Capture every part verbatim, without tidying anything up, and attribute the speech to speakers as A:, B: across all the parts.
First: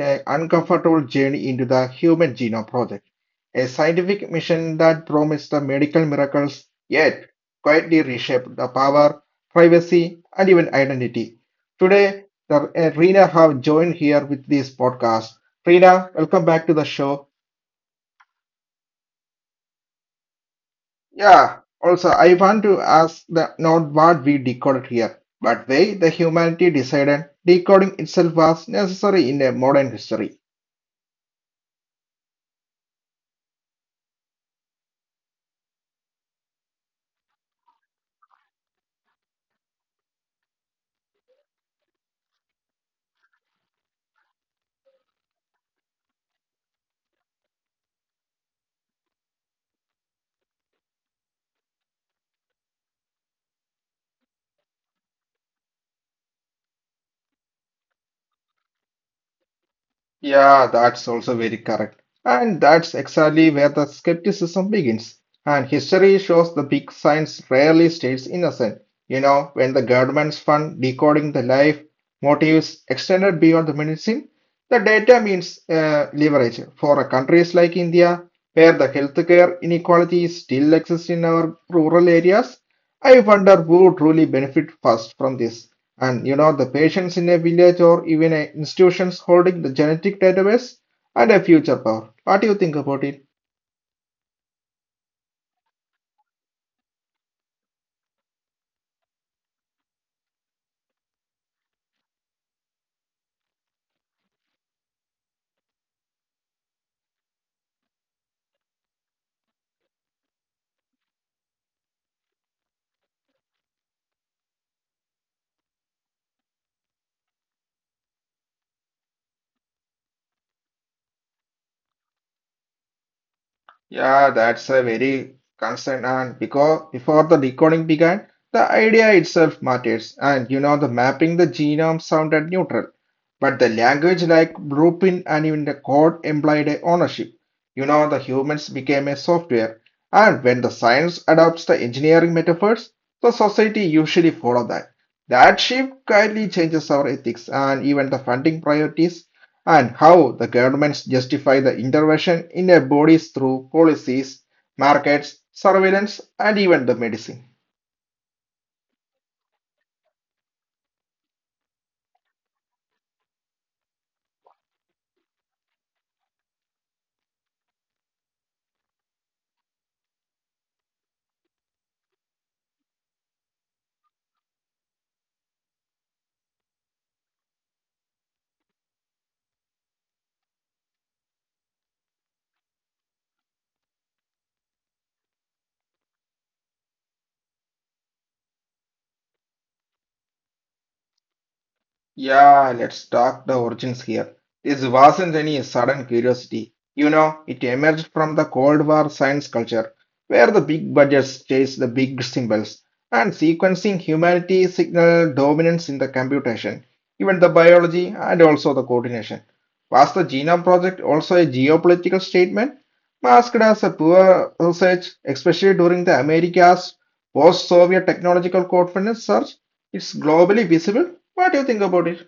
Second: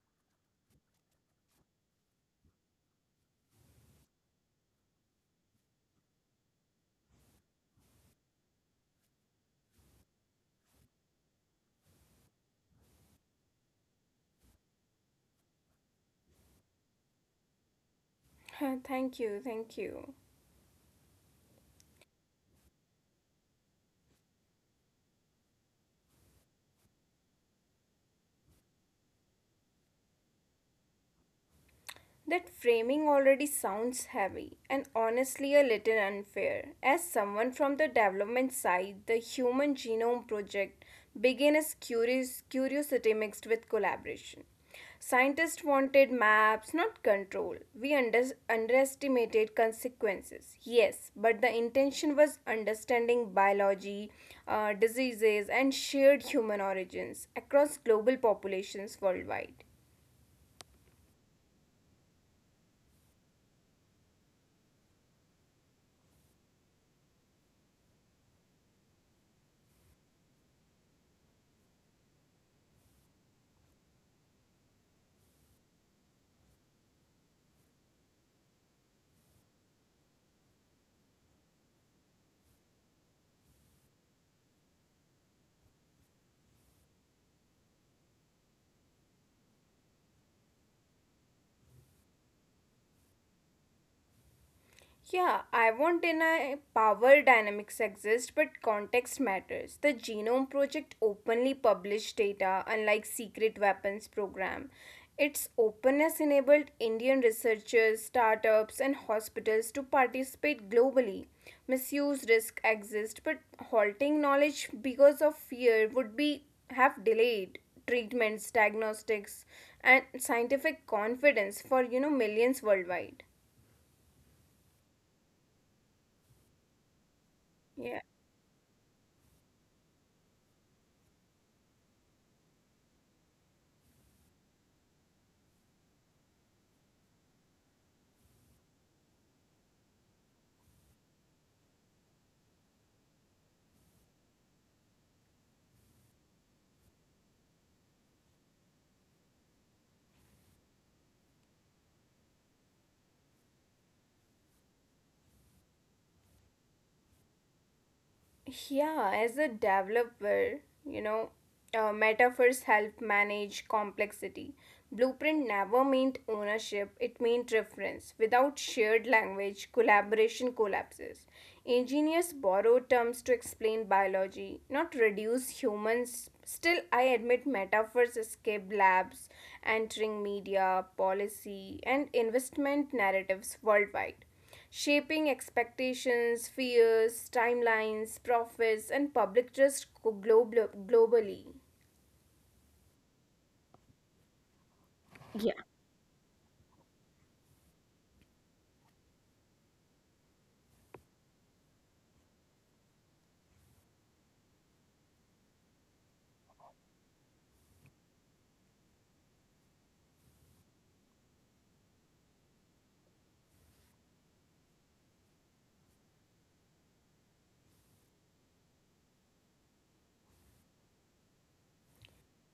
A: an uncomfortable journey into the Human Genome Project, a scientific mission that promised the medical miracles yet quietly reshaped the power, privacy, and even identity. Today, the, uh, Rina have joined here with this podcast. Rina, welcome back to the show.
B: thank you, thank you.
A: Yeah, also, I want to ask the not what we decoded here, but why the humanity decided decoding itself was necessary in a modern history.
B: That framing already sounds heavy and honestly a little unfair. As someone from the development side, the Human Genome Project began as curious, curiosity mixed with collaboration. Scientists wanted maps, not control. We under- underestimated consequences, yes, but the intention was understanding biology, uh, diseases, and shared human origins across global populations worldwide.
A: Yeah, that's also very correct. And that's exactly where the skepticism begins. And history shows the big science rarely stays innocent. You know, when the governments fund decoding the life motives extended beyond the medicine, the data means uh, leverage for a countries like India, where the healthcare inequality still exists in our rural areas. I wonder who truly benefit first from this, and you know the patients in a village or even a institutions holding the genetic database and a future power. What do you think about it?
B: Yeah, I won't deny power dynamics exist, but context matters. The Genome Project openly published data, unlike secret weapons program. Its openness enabled Indian researchers, startups, and hospitals to participate globally. Misuse risk exists, but halting knowledge because of fear would be have delayed treatments, diagnostics, and scientific confidence for you know millions worldwide.
A: Yeah, that's a very concern. And because before the
B: Yeah.
A: recording began, the idea itself matters. And you know, the mapping the genome sounded neutral, but the language like blueprint and even the code implied a ownership. You know, the humans became a software. And when the science adopts the engineering metaphors, the society usually follow that. That shift quietly changes our ethics and even the funding priorities and how the governments justify the intervention in their bodies through policies, markets, surveillance, and even the medicine.
B: Yeah, as a developer, you know, uh, metaphors help manage complexity. Blueprint never meant ownership, it meant reference. Without shared language, collaboration collapses. Engineers borrow terms to explain biology, not reduce humans. Still, I admit metaphors escape labs, entering media, policy, and investment narratives worldwide shaping expectations, fears, timelines, profits, and public trust global- globally.
A: Yeah, let's talk the origins here. This wasn't any sudden curiosity. You know, it emerged from the Cold War science culture, where the big budgets chase the big symbols, and sequencing humanity signaled dominance in the computation, even the biology and also the coordination. Was the Genome Project also a geopolitical statement, masked as a poor research, especially during the America's post-Soviet technological confidence surge? It's globally visible. What do you think about it?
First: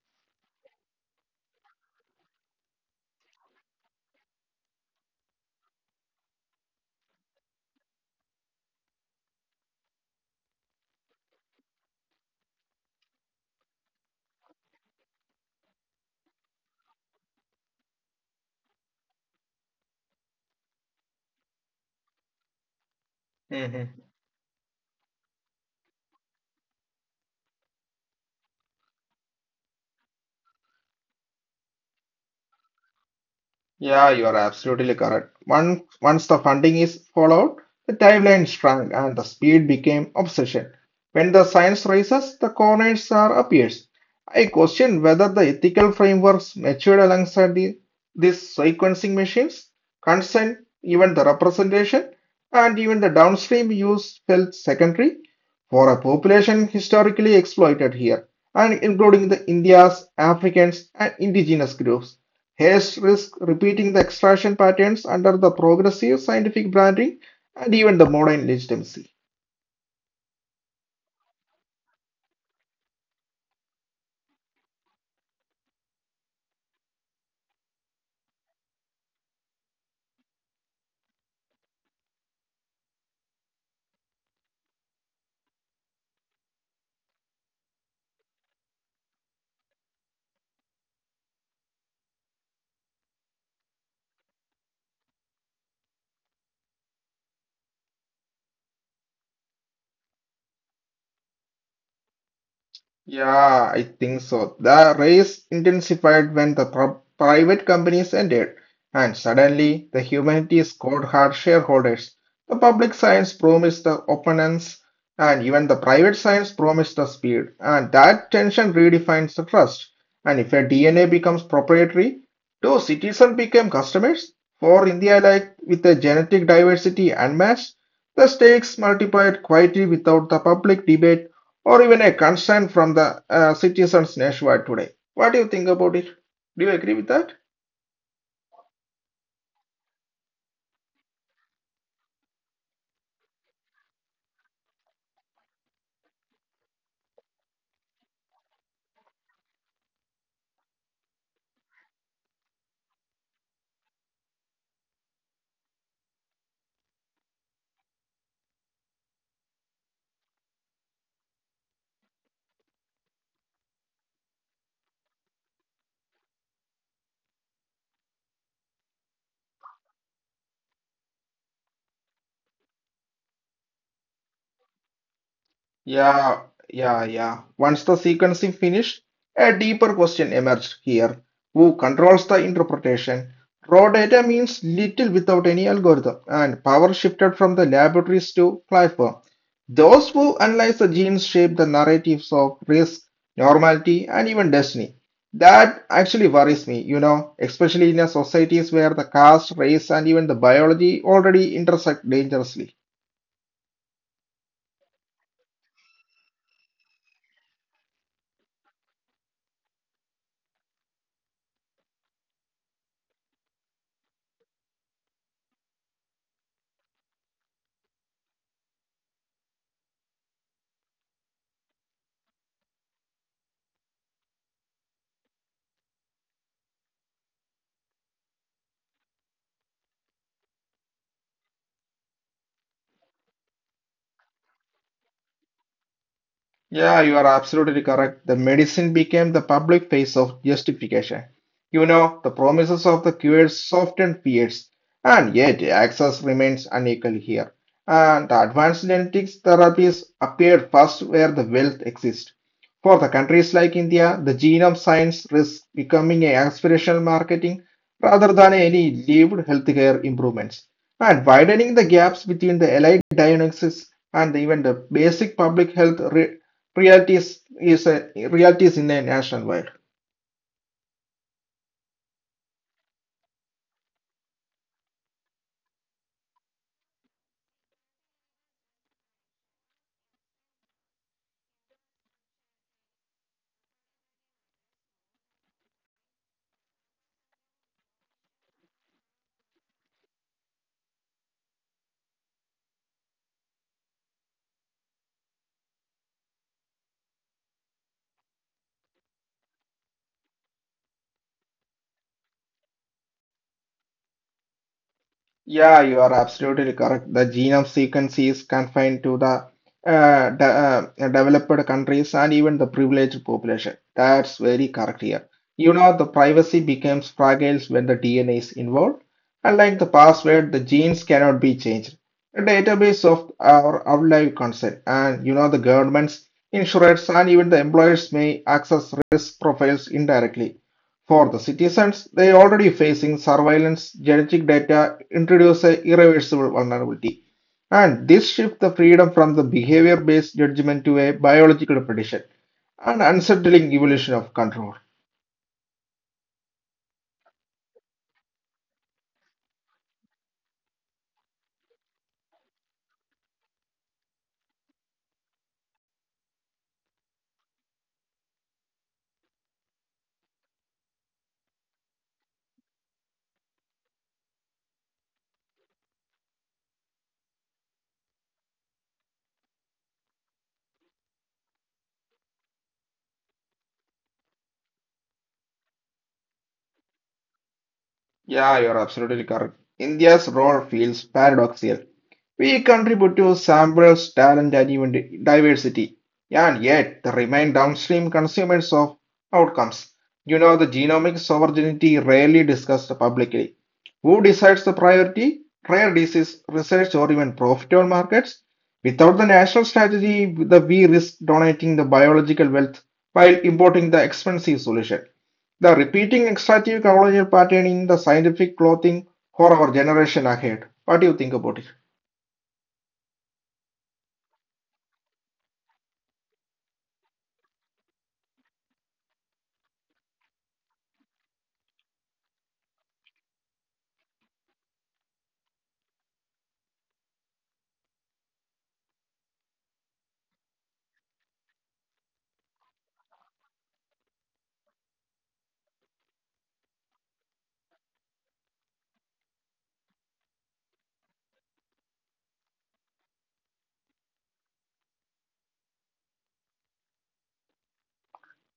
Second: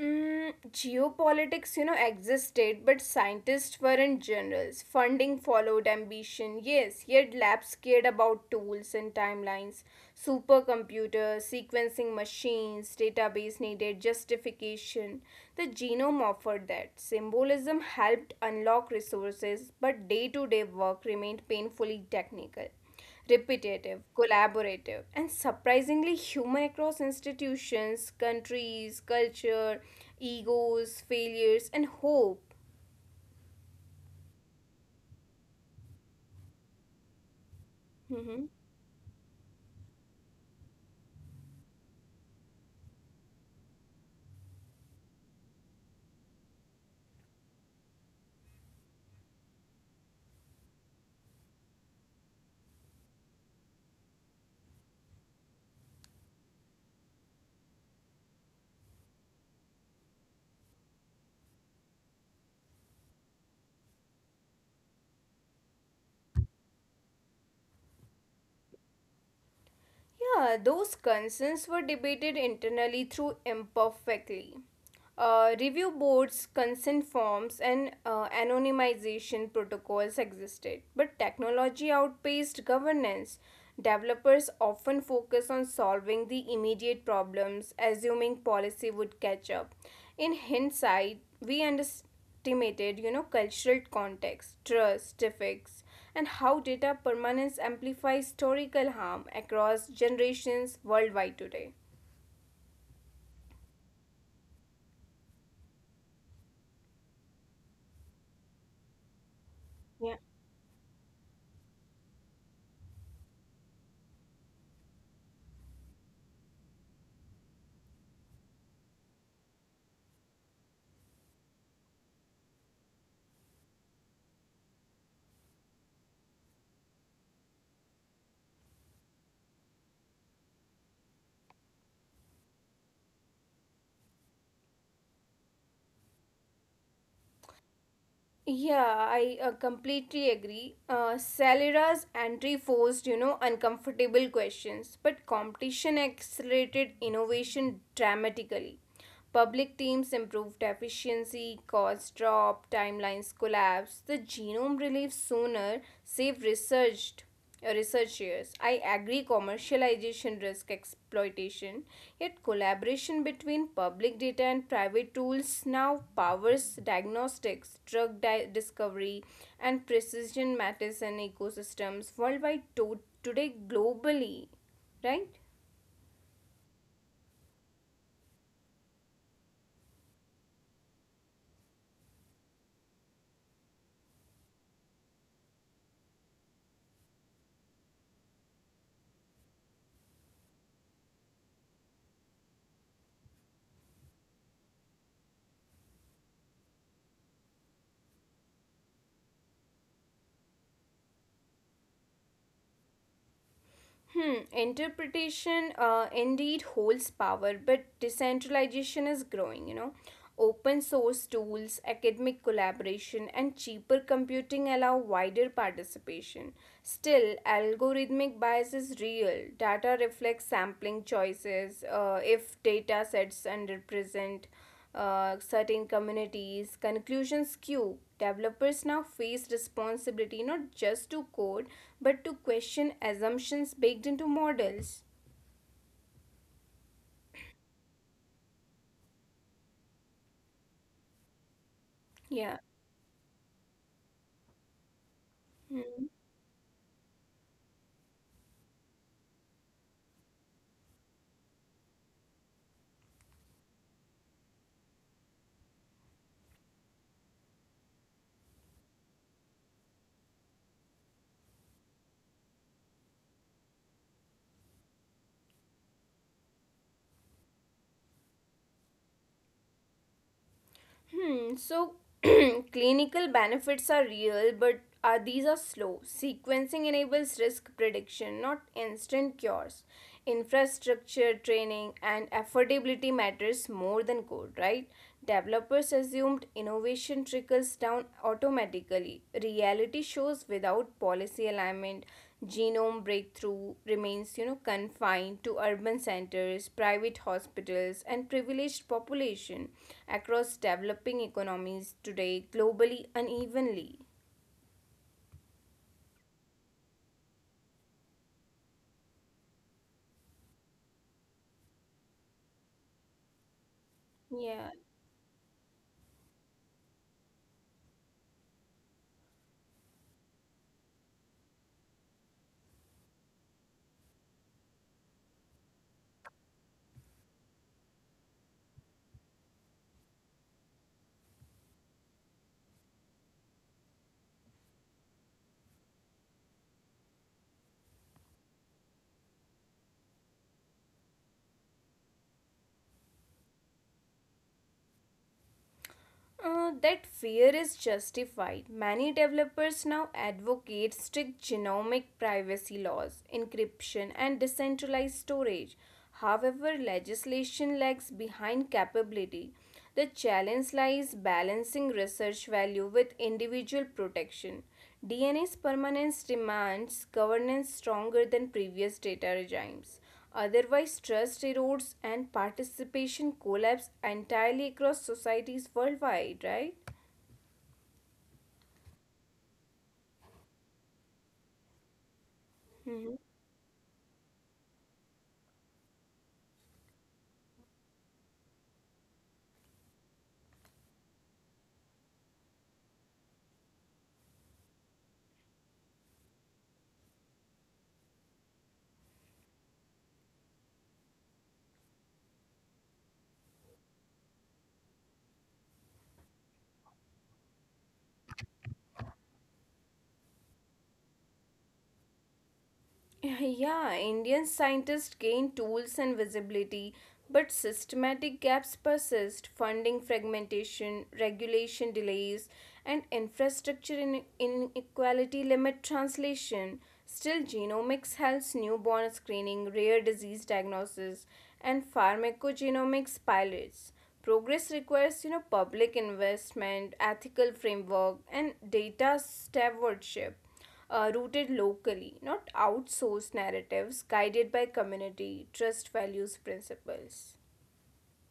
B: Mm, geopolitics, you know, existed, but scientists weren't generals. Funding followed ambition, yes, yet labs cared about tools and timelines. Supercomputers, sequencing machines, database needed justification. The genome offered that. Symbolism helped unlock resources, but day to day work remained painfully technical
A: Mhm.
B: repetitive, collaborative, and surprisingly human across institutions, countries, culture, egos, failures, and hope.
A: Yeah, you are absolutely correct. Once, once the funding is followed, the timeline shrank and the speed became obsession. When the science rises, the corners are appears. I question whether the ethical frameworks matured alongside the, these sequencing machines, consent, even the representation, and even the downstream use felt secondary for a population historically exploited here, and including the India's Africans and indigenous groups. Hays risks repeating the extraction patterns under the progressive scientific branding and even the modern legitimacy.
B: Yeah, those concerns were debated internally through imperfectly. Uh, review boards, consent forms, and uh, anonymization protocols existed, but technology outpaced governance. Developers often focus on solving the immediate problems, assuming policy would catch up. In hindsight, we understand estimated, you know, cultural context, trust, effects, and how data permanence amplifies historical harm across generations worldwide today.
A: Yeah, I think so. The race intensified when the pro- private companies ended, and suddenly the
B: Yeah.
A: humanities scored hard shareholders. The public science promised the opponents, and even the private science promised the speed, and that tension redefines the trust. And if a D N A becomes proprietary, do citizens become customers? For India, like with a genetic diversity unmatched, the stakes multiplied quietly without the public debate or even a concern from the uh, citizens nationwide today. What do you think about it? Do you agree with that?
B: Yeah, I uh, completely agree. Uh, Salera's entry forced, you know, uncomfortable questions, but competition accelerated innovation dramatically. Public teams improved efficiency, costs dropped, timelines collapsed. The genome relief sooner saved research researchers. I agree commercialization risk exploitation, yet collaboration between public data and private tools now powers diagnostics, drug di- discovery, and precision medicine ecosystems worldwide to- today globally, right?
A: Yeah, yeah, yeah. Once the sequencing finished, a deeper question emerged here. Who controls the interpretation? Raw data means little without any algorithm, and power shifted from the laboratories to platform. Those who analyze the genes shape the narratives of risk, normality, and even destiny. That actually worries me, you know, especially in a societies where the caste, race, and even the biology already intersect dangerously.
B: Hmm, interpretation uh, indeed holds power, but decentralization is growing, you know. Open source tools, academic collaboration, and cheaper computing allow wider participation. Still, algorithmic bias is real. Data reflects sampling choices, uh, if data sets underrepresent uh, certain communities. Conclusions Q. Developers now face responsibility not just to code but to question assumptions baked into models.
A: Yeah, you are absolutely correct. The medicine became the public face of justification. You know, the promises
B: Yeah.
A: of the cures softened fears, and yet access
B: Hmm.
A: remains unequal here. And the advanced genetics therapies appeared first where the wealth exists. For the countries like India, the genome science risks becoming an aspirational marketing rather than any lived healthcare improvements. And widening the gaps between the allied diagnosis and even the basic public health reality is, a, reality in the a nationwide.
B: Hmm, so clinical benefits are real, but uh, these are slow. Sequencing enables risk prediction, not instant cures. Infrastructure, training, and affordability matters more than code, right? Developers assumed innovation trickles down automatically. Reality shows without policy alignment, genome breakthrough remains you know confined to urban centers private hospitals and privileged population across developing economies today globally unevenly
A: Yeah, you are absolutely correct. The genome sequence is confined to the uh, de- uh, developed countries and even the privileged population. That's very correct
B: yeah.
A: here. You know, the privacy becomes fragile when the D N A is involved. Unlike the password, the genes cannot be changed. A database of our outlive consent, and you know, the governments, insurers, and even the employers may access risk profiles indirectly. For the citizens, they already facing surveillance, genetic data introduce a irreversible vulnerability. And this shift the freedom from the behavior based judgment to a biological prediction, an unsettling evolution of control.
B: Uh, that fear is justified. Many developers now advocate strict genomic privacy laws, encryption, and decentralized storage. However, legislation lags behind capability. The challenge lies balancing research value with individual protection. D N A's permanence demands governance stronger than previous data regimes. Otherwise, trust erodes and participation collapses entirely across societies worldwide, right?
A: Yeah, you're absolutely correct. India's role feels paradoxical. We contribute to samples, talent, and even diversity, and yet they remain downstream consumers of outcomes. You know, the genomic sovereignty rarely discussed publicly. Who decides the priority? Rare disease research or even profitable markets? Without the national strategy, the we risk donating the biological wealth while importing the expensive solution. The repeating extractive colonial pattern in the scientific clothing for our generation ahead. What do you think about it?
B: Yeah, Indian scientists gain tools and visibility, but systematic gaps persist funding fragmentation, regulation delays, and infrastructure in- inequality limit translation. Still, genomics helps newborn screening, rare disease diagnosis, and pharmacogenomics pilots. Progress requires, you know, public investment, ethical framework, and data stewardship uh, rooted locally, not outsourced narratives guided by community trust values principles.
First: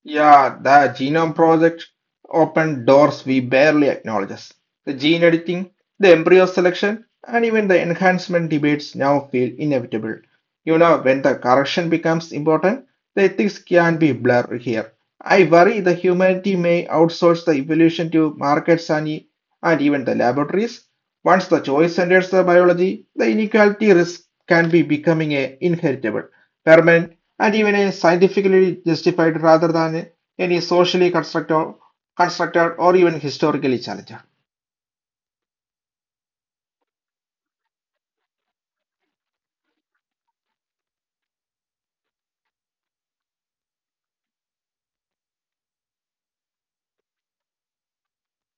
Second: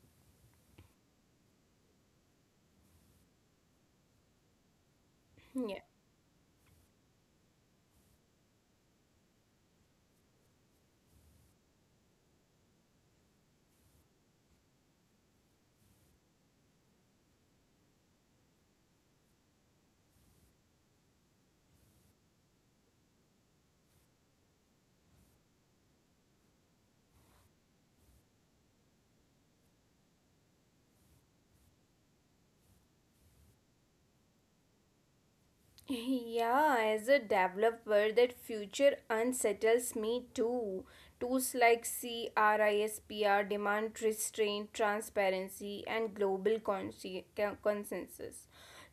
A: Yeah, the Genome Project opened doors we barely acknowledge. The gene editing,
B: Yeah.
A: the embryo selection, and even the enhancement debates now feel inevitable. You know, when the correction becomes important, the ethics can be blurred here. I worry the humanity may outsource the evolution to markets and, e- and even the laboratories. Once the choice enters the biology, the inequality risk can be becoming a inheritable permanent, and even a scientifically justified rather than any socially constructed, constructed or even historically challenged.
B: Yeah, as a developer, that future unsettles me too. Tools like CRISPR demand restraint, transparency, and global consi- con- consensus.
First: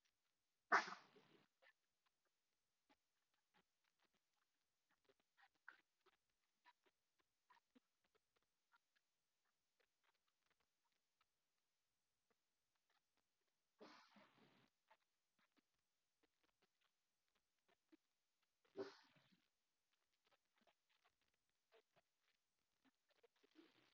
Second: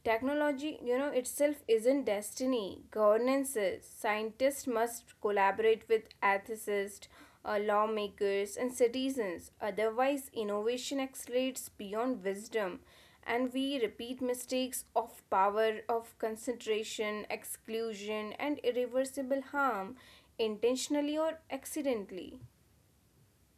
B: Technology, you know, itself isn't destiny. Governance is. Scientists must collaborate with ethicists, uh, lawmakers, and citizens. Otherwise, innovation accelerates beyond wisdom and we repeat mistakes of power of concentration, exclusion, and irreversible harm intentionally or accidentally.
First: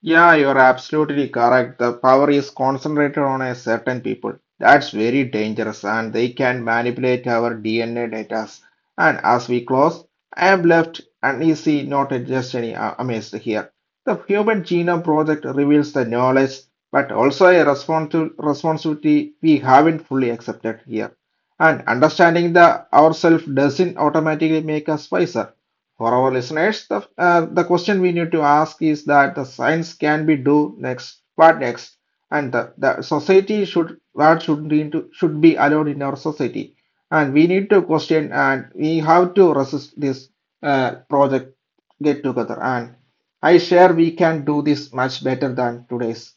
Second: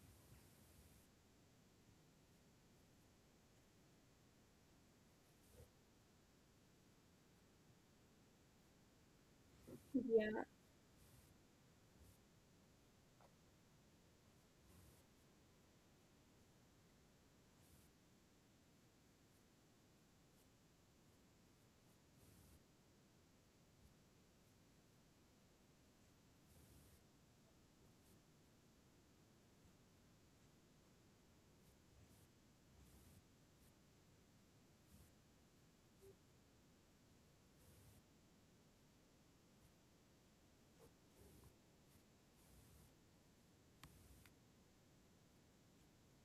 A: Yeah, you're absolutely correct. The power is concentrated on a certain people. That's very dangerous, and they can manipulate our D N A data. And as we close, I
B: Yeah.
A: am left uneasy, not just any uh, amazed here. The Human Genome Project reveals the knowledge, but also a responsi- responsibility we haven't fully accepted here. And understanding the ourselves doesn't automatically make us wiser. For our listeners, the, uh, the question we need to ask is that the science can be do next, what next, and the, the society should what should be into, should be allowed in our society, and we need to question and we have to resist this uh, project get together. And I share we can do this much better than today's.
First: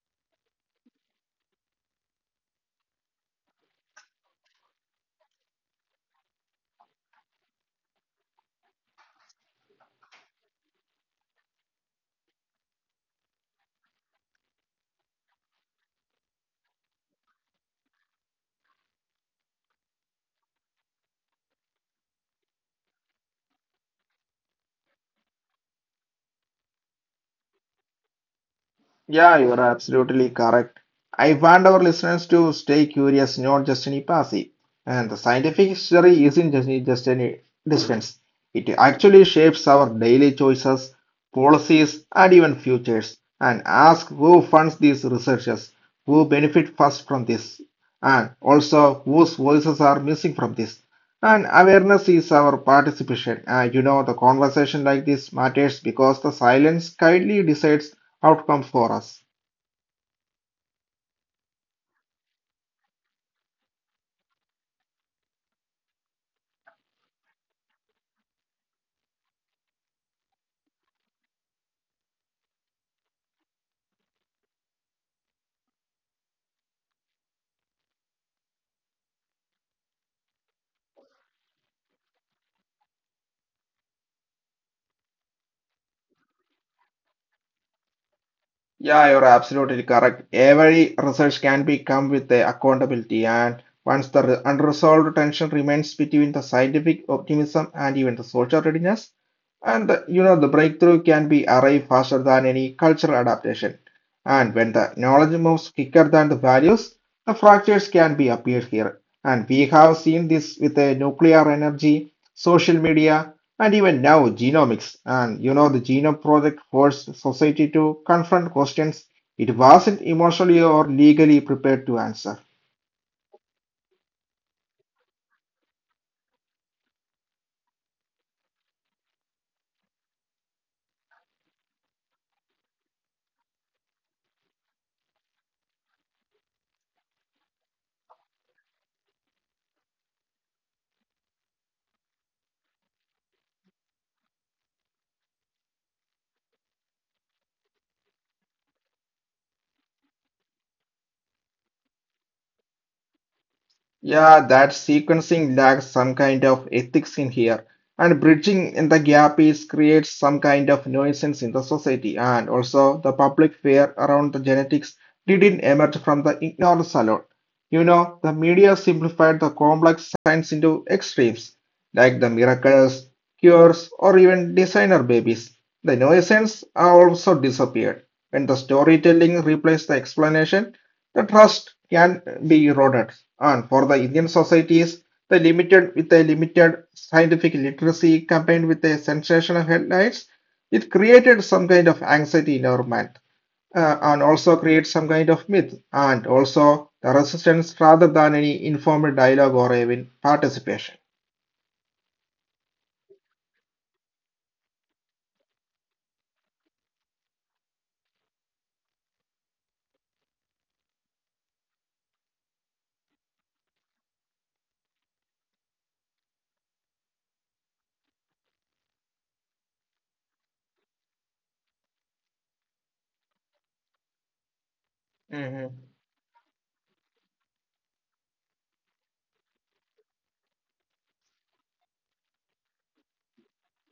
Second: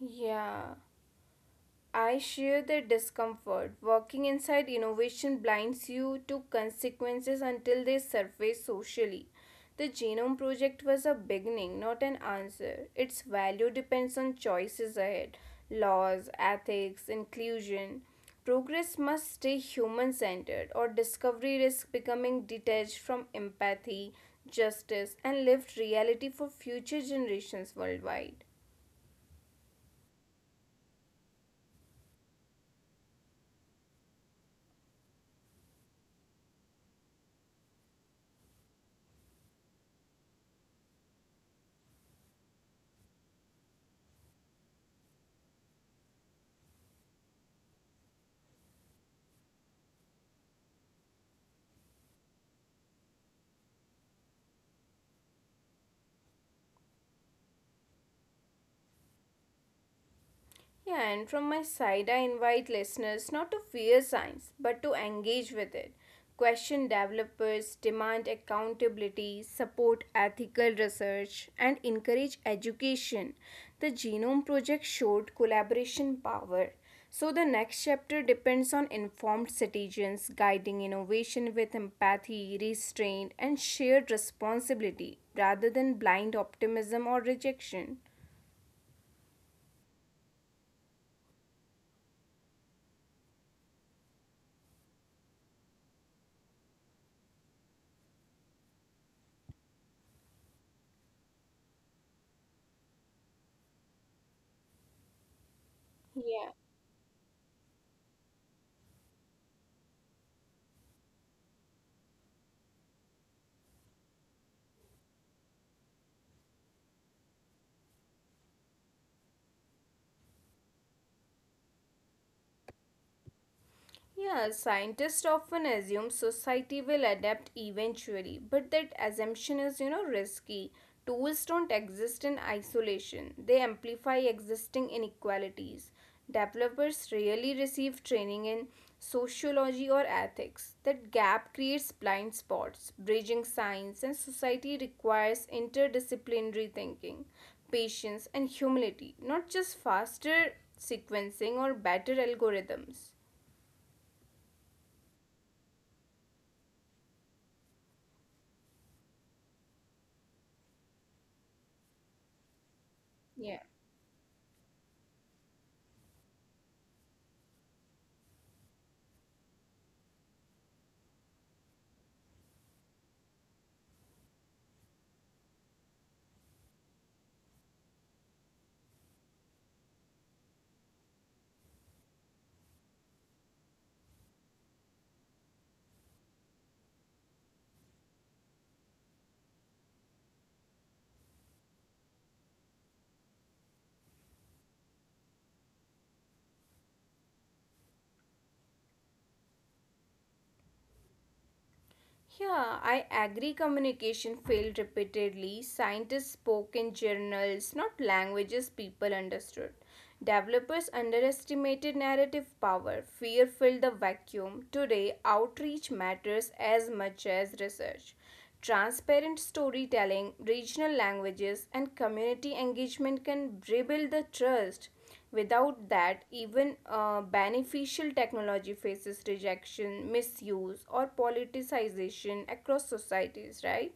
B: Yeah. I share their discomfort. Working inside innovation blinds you to consequences until they surface socially. The Genome Project was a beginning, not an answer. Its value depends on choices ahead laws, ethics, inclusion. Progress must stay human centered, or discovery risks becoming detached from empathy, justice, and lived reality for future generations worldwide.
A: Yeah, you're absolutely correct. I want our listeners to stay curious, not just any passive. And the scientific history isn't just, just any distance. It actually shapes our daily choices, policies, and even futures. And ask who funds these researchers, who benefit first from this, and also whose voices are missing from this. And awareness is our participation. Uh, you know, the conversation like this matters because the silence kindly decides outcome for us.
B: Yeah, and from my side, I invite listeners not to fear science, but to engage with it. Question developers, demand accountability, support ethical research, and encourage education. The Genome Project showed collaboration power. So, the next chapter depends on informed citizens guiding innovation with empathy, restraint, and shared responsibility rather than blind optimism or rejection.
A: Yeah, you're absolutely correct. Every research can be come with the accountability, and once the re- unresolved tension remains between the scientific optimism and even the social readiness. And uh, you know, the breakthrough can be arrived faster than any cultural adaptation. And when the knowledge moves quicker than
B: Yeah.
A: the values, the fractures can be appeared here. And we have seen this with uh, nuclear energy, social media, and even now genomics. And you know, the Genome Project forced society to confront questions it wasn't emotionally or legally prepared to answer.
B: Yeah, scientists often assume society will adapt eventually, but that assumption is, you know, risky. Tools don't exist in isolation, they amplify existing inequalities. Developers rarely receive training in sociology or ethics. That gap creates blind spots. Bridging science and society requires interdisciplinary thinking, patience, and humility, not just faster sequencing or better algorithms.
A: Yeah, that sequencing lacks some kind of ethics in here, and bridging in the gap is creates some kind of nuisance in the society, and also the
B: Yeah.
A: public fear around the genetics didn't emerge from the ignorance alone. You know, the media simplified the complex science into extremes, like the miracles, cures, or even designer babies. The nuisance also disappeared when the storytelling replaced the explanation. The trust can be eroded, and for the Indian societies, the limited with a limited scientific literacy combined with a sensational headlines, it created some kind of anxiety in our mind, uh, and also creates some kind of myth, and also the resistance rather than any informal dialogue or even participation.
B: Yeah, I agree. Communication failed repeatedly. Scientists spoke in journals, not languages people understood. Developers underestimated narrative power. Fear filled the vacuum. Today, outreach matters as much as research. Transparent storytelling, regional languages, and community engagement can rebuild the trust. Without that, even uh, beneficial technology faces rejection, misuse, or politicization across societies, right?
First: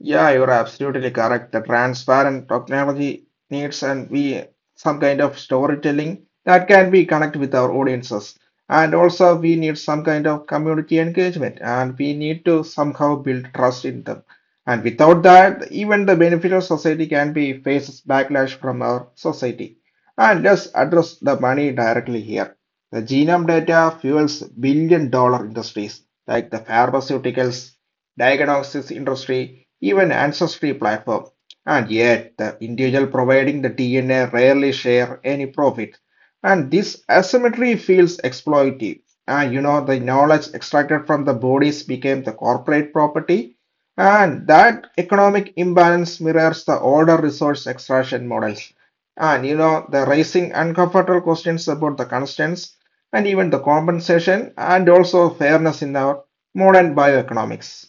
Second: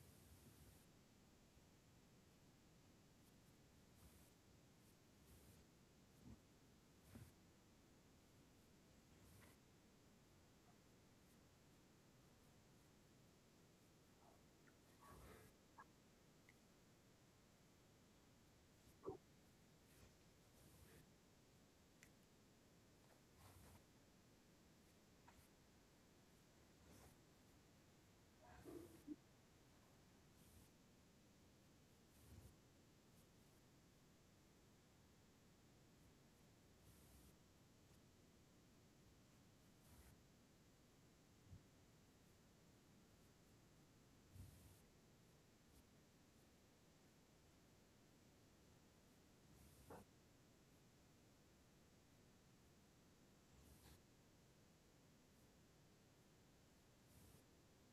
A: Yeah, you're absolutely correct. The transparent technology needs and we some kind of storytelling that can be connect with our audiences. And also we need some kind of community engagement and we need to somehow build trust in them. And without that, even the benefit of society can be faces backlash from our society. And let's address the money directly here. The genome data fuels billion dollar industries like the pharmaceuticals diagnostics industry, even ancestry platform. And yet, the individual providing the D N A rarely share any profit. And this asymmetry feels exploitive. And you know, the knowledge extracted from the bodies became the corporate property. And that economic imbalance mirrors the older resource extraction models. And you know, the raising uncomfortable questions about the constants and even the compensation and also fairness in our modern bioeconomics.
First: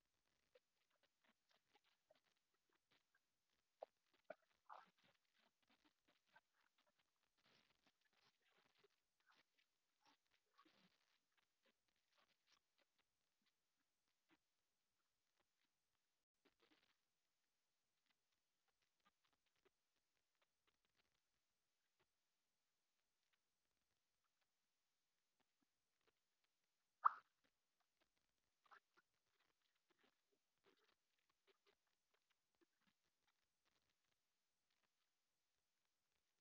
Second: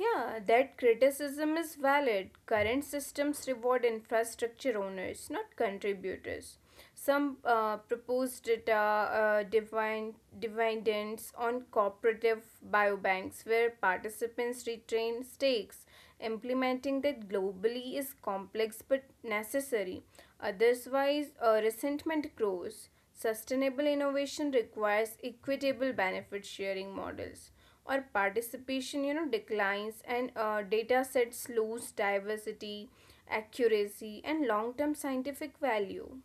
B: Yeah, that criticism is valid. Current systems reward infrastructure owners, not contributors. Some uh, propose data uh, divine, dividends on cooperative biobanks where participants retain stakes. Implementing that globally is complex but necessary. Otherwise, uh, resentment grows. Sustainable innovation requires equitable benefit sharing models or participation you know declines and uh, data sets lose diversity accuracy and long-term scientific value.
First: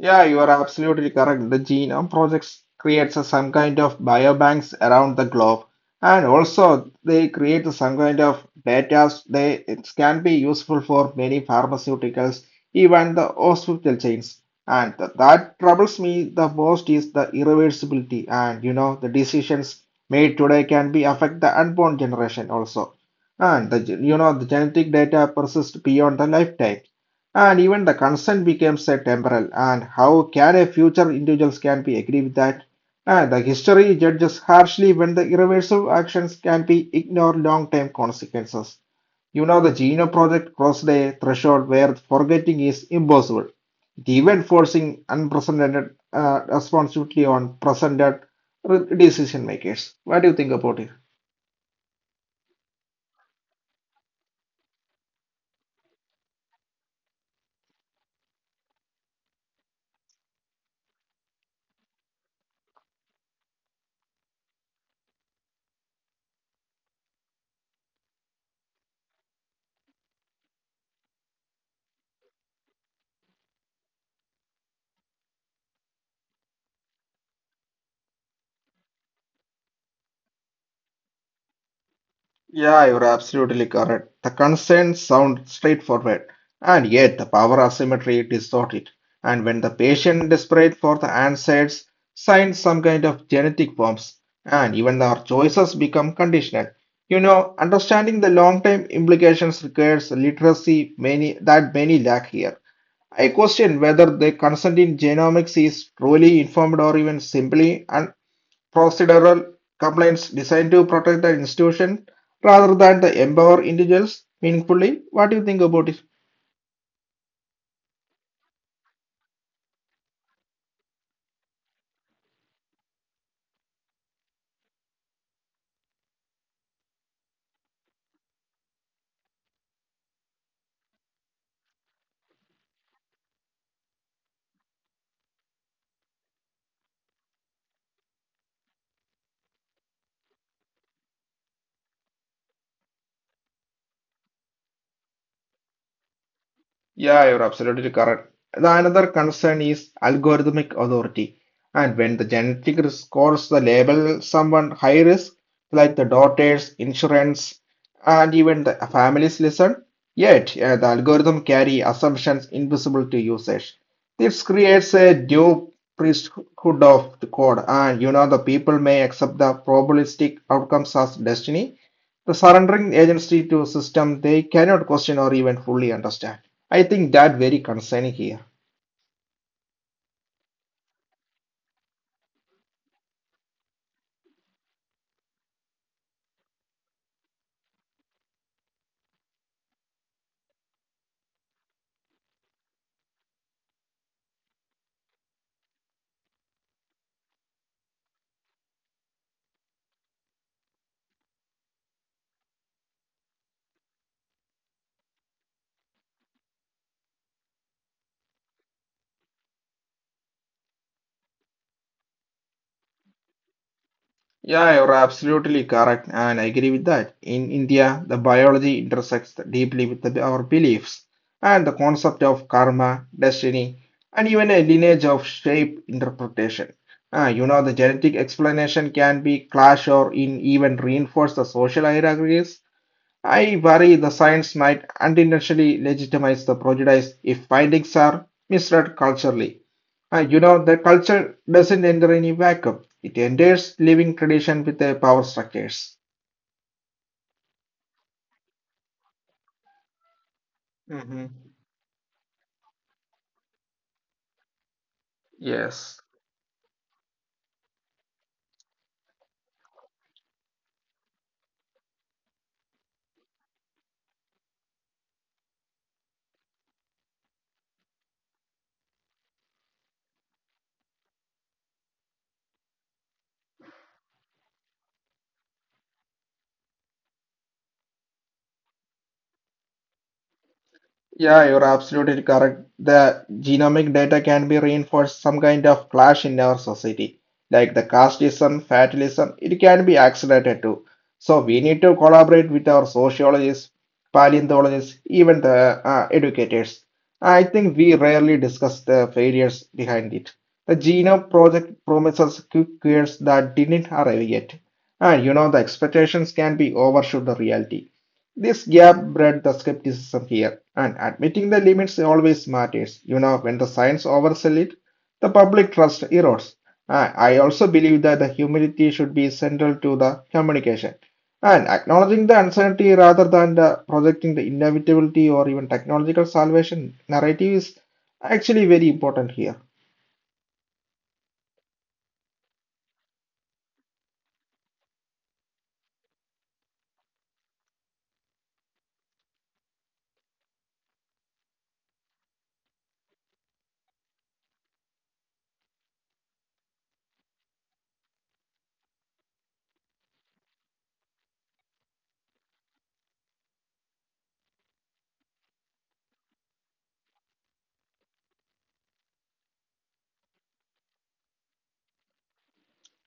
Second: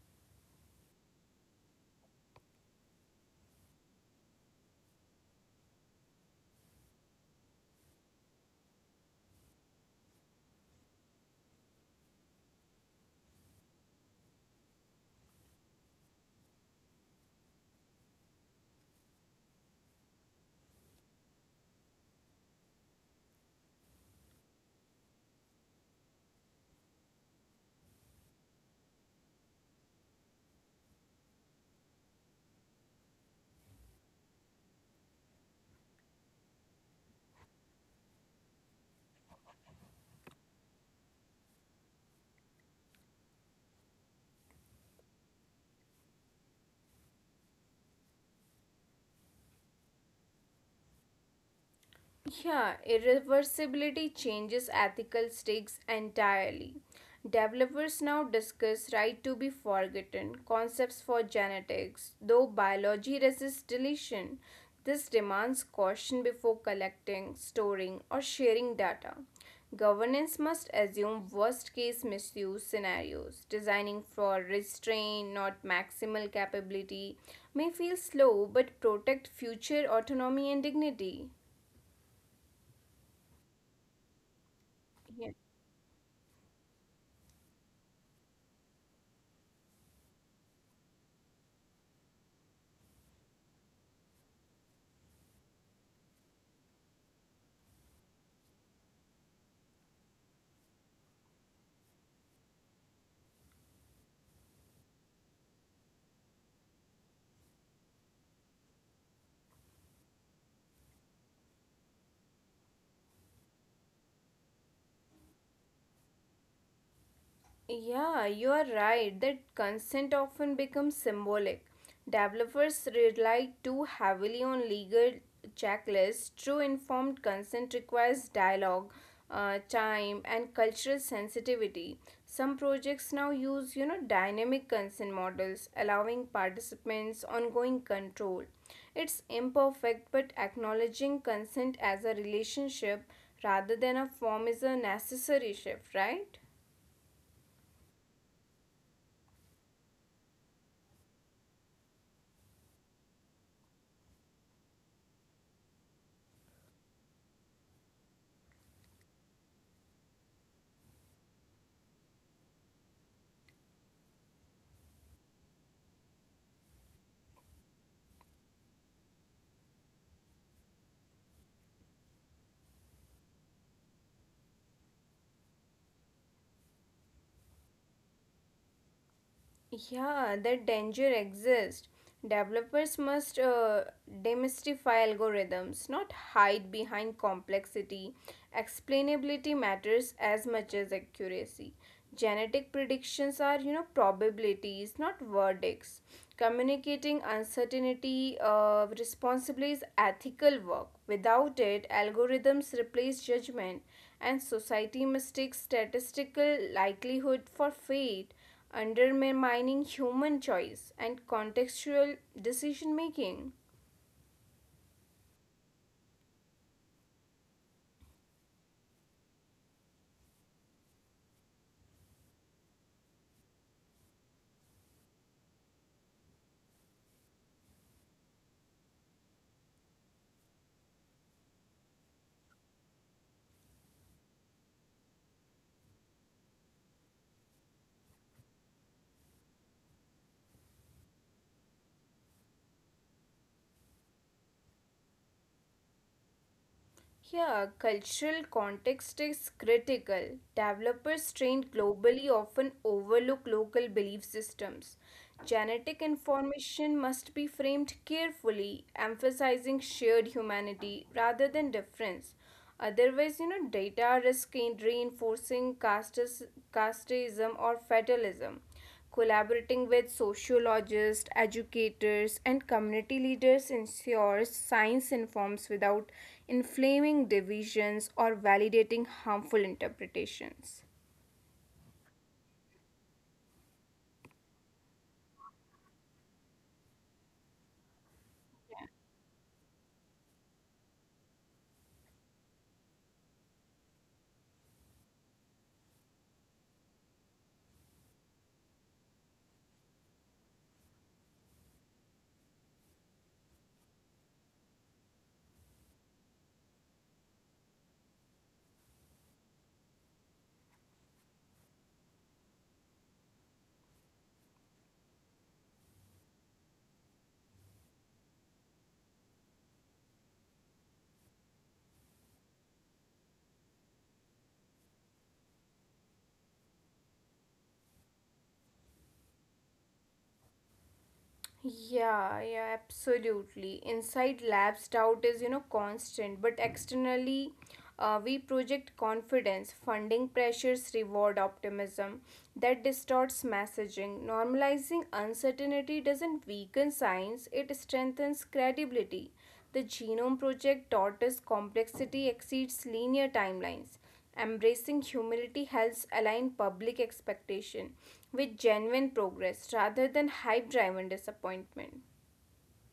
A: Yeah, you are absolutely correct. The Genome projects creates a- some kind of biobanks around the globe, and also they create some kind of data they it can be useful for many pharmaceuticals, even the hospital chains. And th- that troubles me the most is the irreversibility, and you know the decisions made today can be affect the unborn generation also, and the gen- you know the genetic data persists beyond the lifetime. And even the consent becomes a temporal. And how can a future individuals can be agree with that? Ah, the history judges harshly when the irreversible actions can be ignore long-term consequences. You know, the Genome Project crossed a threshold where forgetting is impossible. It even forcing unprecedented uh, responsibility on presented decision makers. What do you think about it?
B: Yeah, irreversibility changes ethical stakes entirely. Developers now discuss right to be forgotten, concepts for genetics, though biology resists deletion. This demands caution before collecting, storing, or sharing data. Governance must assume worst case misuse scenarios. Designing for restraint, not maximal capability, may feel slow but protect future autonomy and dignity.
A: Yeah, you're absolutely correct. The concerns
B: Yeah.
A: sound straightforward, and yet the power asymmetry distort it. And when the patient desperate for the answers, signs some kind of genetic forms, and even our choices become conditional. You know, understanding the long-term implications requires literacy many that many lack here. I question whether the consent in genomics is truly informed or even simply procedural complaints designed to protect the institution rather than the empower individuals meaningfully. What do you think about it?
B: Yeah, you are right that consent often becomes symbolic. Developers rely too heavily on legal checklists. True informed consent requires dialogue, uh, time, and cultural sensitivity. Some projects now use, you know, dynamic consent models, allowing participants ongoing control. It's imperfect, but acknowledging consent as a relationship rather than a form is a necessary shift, right?
A: Yeah, you're absolutely correct. The another concern is algorithmic authority. And when the genetic risk scores the label someone high risk, like the daughters, insurance, and even the families listen, yet uh, the algorithm carry assumptions invisible to users. This creates a new priesthood of the code, and you know the people may accept the probabilistic outcomes as destiny. The surrendering agency to a system they cannot question or even fully understand. I think that very concerning here.
B: Yeah, that danger exists. Developers must uh, demystify algorithms, not hide behind complexity. Explainability matters as much as accuracy. Genetic predictions are, you know, probabilities, not verdicts. Communicating uncertainty uh, responsibly is ethical work. Without it, algorithms replace judgment, and society mistakes statistical likelihood for fate undermining human choice and contextual decision making.
A: Yeah, you're absolutely correct, and I agree with that. In India, the biology intersects deeply with the- our beliefs, and the concept of karma, destiny, and even a lineage of shape interpretation. Ah, you know, the genetic explanation can be clash or in even reinforce the social hierarchies. I worry the science might unintentionally legitimize the prejudice if findings are misread culturally. Uh, you know, the culture doesn't enter any vacuum. It enters living tradition with their power structures.
B: Yeah, cultural context is critical. Developers
A: Mhm.
B: trained globally often overlook local belief systems. Genetic
A: Yes.
B: information must be framed carefully, emphasizing shared humanity rather than difference. Otherwise, you know, data risk in reinforcing castes- casteism or fatalism. Collaborating with sociologists, educators, and community leaders ensures science informs without inflaming divisions or validating harmful interpretations.
A: Yeah, you're absolutely correct. The genomic data can be reinforced some kind of clash in our society, like the casteism, fatalism, it can be accelerated too. So we need to collaborate with our sociologists, paleontologists, even the uh, educators. I think we rarely discuss the failures behind it. The genome project promises quick cures that didn't arrive yet. And you know, the expectations can be overshoot the reality. This gap bred the skepticism here, and admitting the limits always matters. You know, when the science oversells it, the public trust erodes. I I also believe that the humility should be central to the communication, and acknowledging the uncertainty rather than the projecting the inevitability or even technological salvation narrative is actually very important here.
B: Yeah, yeah, absolutely. Inside labs, doubt is, you know, constant, but externally, uh, we project confidence, funding pressures, reward optimism that distorts messaging. Normalizing uncertainty doesn't weaken science, it strengthens credibility. The Genome Project taught us complexity exceeds linear timelines. Embracing humility helps align public expectation with genuine progress rather than hype driven disappointment.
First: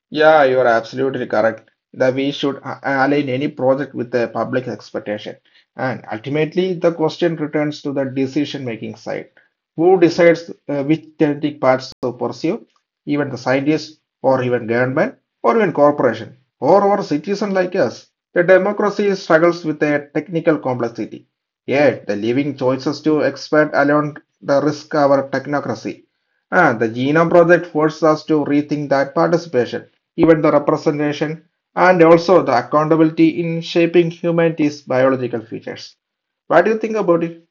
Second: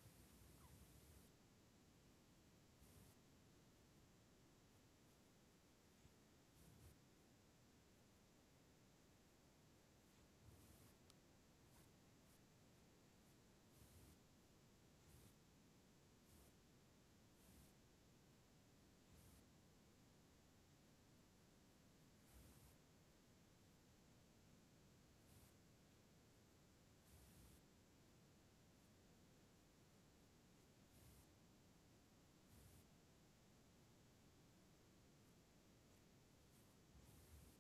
A: Yeah, you are absolutely correct. That we should a- align any project with the public expectation. And ultimately, the question returns to the decision-making side. Who decides uh, which genetic paths to pursue? Even the scientists, or even government, or even corporation, or our citizen like us. The democracy struggles with a technical complexity. Yet, the leaving choices to expand alone the risk our technocracy. And the Genome Project forces us to rethink that participation even the representation, and also the accountability in shaping humanity's biological features. What do you think about it?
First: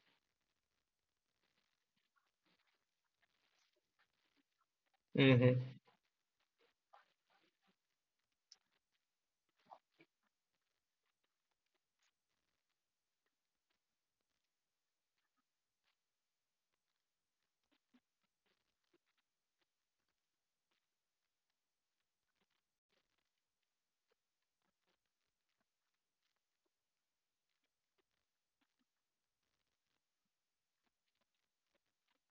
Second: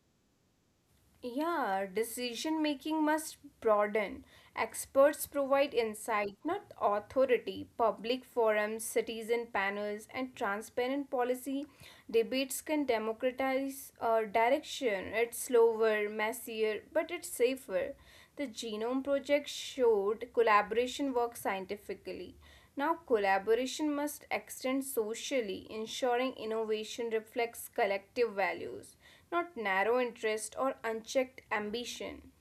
B: Yeah, decision making must broaden. Experts
A: Mhm.
B: provide insight, not authority. Public forums, citizen panels, and transparent policy debates can democratize uh, direction. It's slower, messier, but it's safer. The Genome Project showed collaboration works scientifically. Now, collaboration must extend socially, ensuring innovation reflects collective values not narrow interest or unchecked ambition.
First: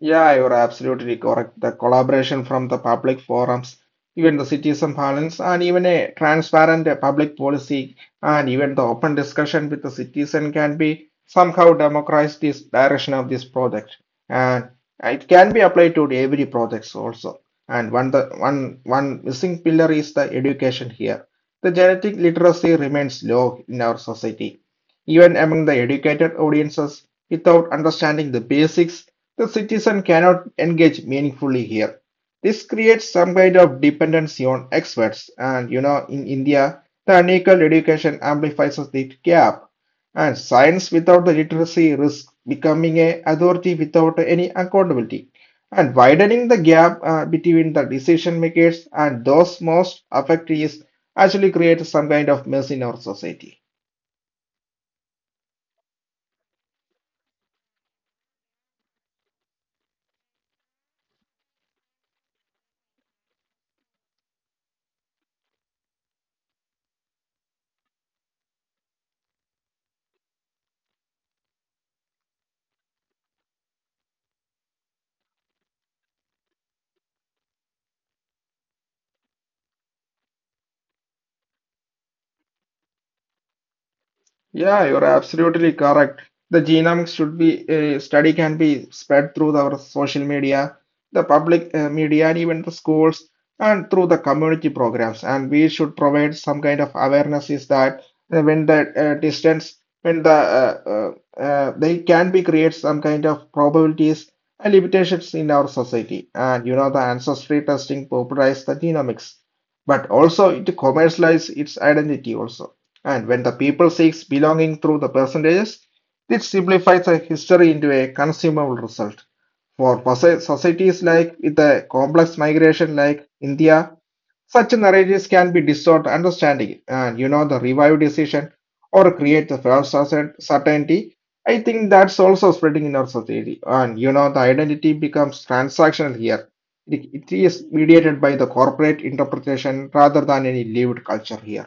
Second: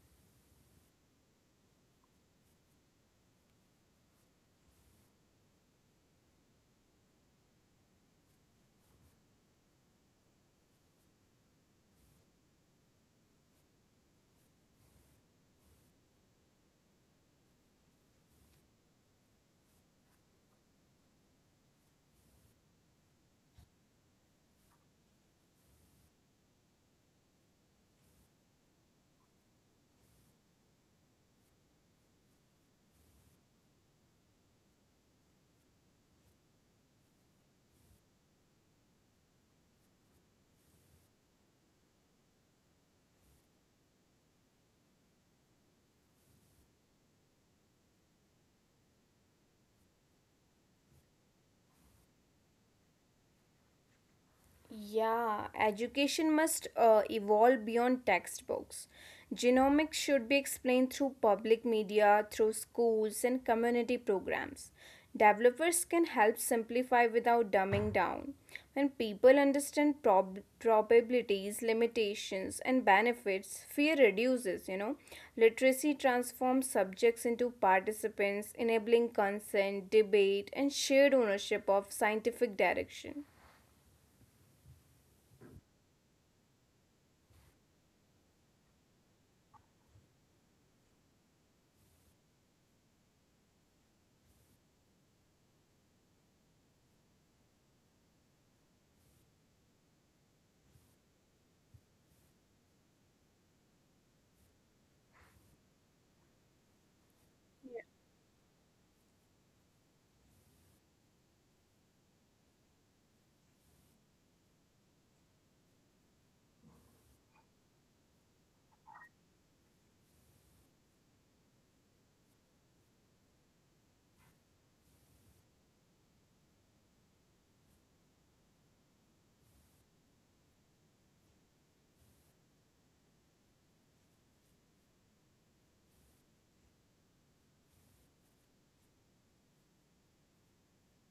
A: Yeah, you're absolutely correct. The collaboration from the public forums, even the citizen parlance, and even a transparent uh, public policy, and even the open discussion with the citizen can be somehow democratize this direction of this project. And it can be applied to every projects also. And one the one one missing pillar is the education here. The genetic literacy remains low in our society, even among the educated audiences. Without understanding the basics, the citizen cannot engage meaningfully here. This creates some kind of dependency on experts, and you know, in India, the unequal education amplifies the gap, and science without the literacy risks becoming a authority without any accountability, and widening the gap uh, between the decision makers and those most affected is actually creates some kind of mess in our society.
B: Yeah, education must uh, evolve beyond textbooks. Genomics should be explained through public media, through schools, and community programs. Developers can help simplify without dumbing down. When people understand prob- probabilities, limitations, and benefits, fear reduces, you know. Literacy transforms subjects into participants, enabling consent, debate, and shared ownership of scientific direction.
A: Yeah, you're absolutely correct. The genome should be uh, study can be spread through the, our social media, the public uh, media, and even the schools, and through the community programs. And we should provide some kind of awareness is that uh, when the uh, distance, when the uh, uh, uh, they can be create some kind of probabilities and limitations in our society. And you know the ancestry testing popularized the genomics, but also it commercialized its identity also and when the people seeks belonging through the percentages, it simplifies a history into a consumable result. For societies like with a complex migration like India, such narratives can be distort understanding and you know the revive decision or create the false certain- certainty. I think that's also spreading in our society. And you know the identity becomes transactional here. It, it is mediated by the corporate interpretation rather than any lived culture here.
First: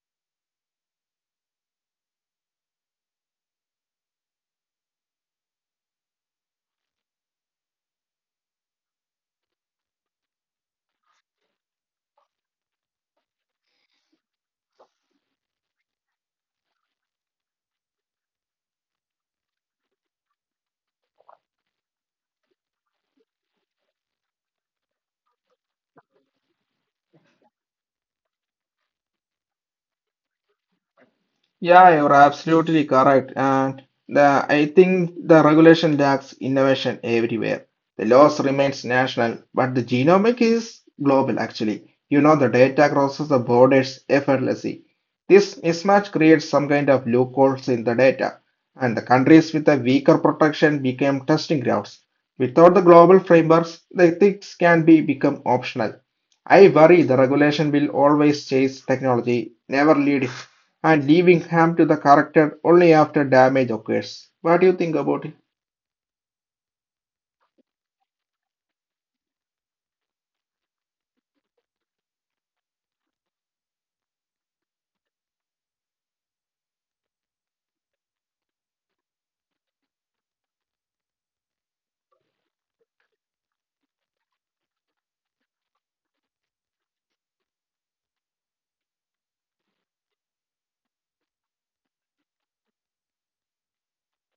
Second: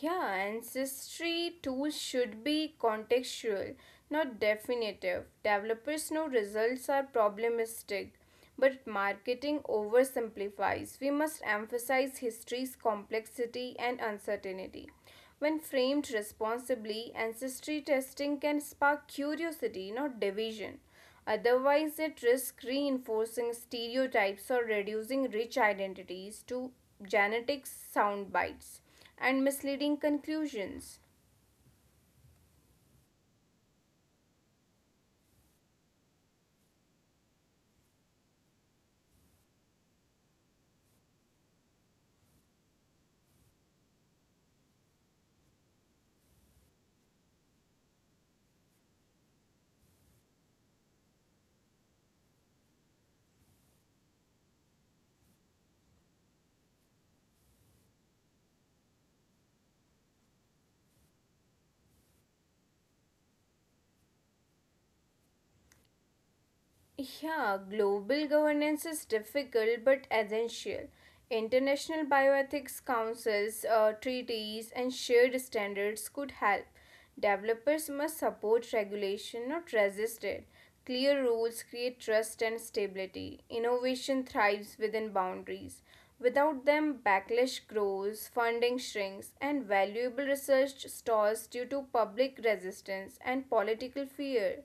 B: Yeah, ancestry tools should be contextual, not definitive. Developers know results are problematic, but marketing oversimplifies. We must emphasize history's complexity and uncertainty. When framed responsibly, ancestry testing can spark curiosity, not division. Otherwise, it risks reinforcing stereotypes or reducing rich identities to genetic sound bites and misleading conclusions.
A: Yeah, you're absolutely correct. And the, I think the regulation lacks innovation everywhere. The laws remains national, but the genomic is global actually. You know, the data crosses the borders effortlessly. This mismatch creates some kind of loopholes in the data, and the countries with a weaker protection became testing grounds. Without the global frameworks, the ethics can be become optional. I worry the regulation will always chase technology, never lead it, and leaving harm to the character only after damage occurs. What do you think about it?
B: Yeah, global governance is difficult but essential. International bioethics councils, uh, treaties, and shared standards could help. Developers must support regulation, not resist it. Clear rules create trust and stability. Innovation thrives within boundaries. Without them, backlash grows, funding shrinks, and valuable research stalls due to public resistance and political fear.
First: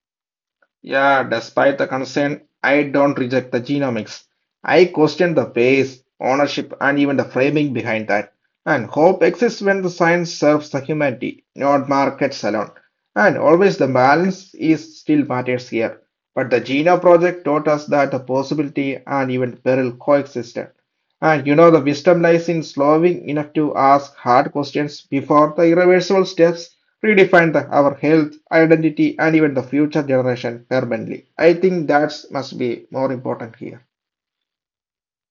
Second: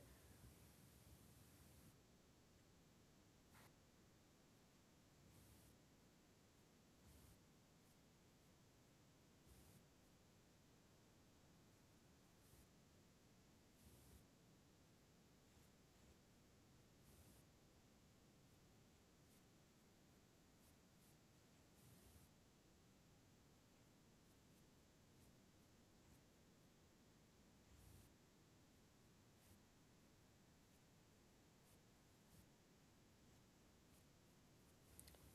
A: Yeah, despite the concern, I don't reject the genomics. I question the pace, ownership, and even the framing behind that. And hope exists when the science serves the humanity, not markets alone. And always the balance is still matters here. But the Genome Project taught us that the possibility and even peril coexist. And you know the wisdom lies in slowing enough to ask hard questions before the irreversible steps redefine the, our health, identity, and even the future generation permanently. I think that must be more important here.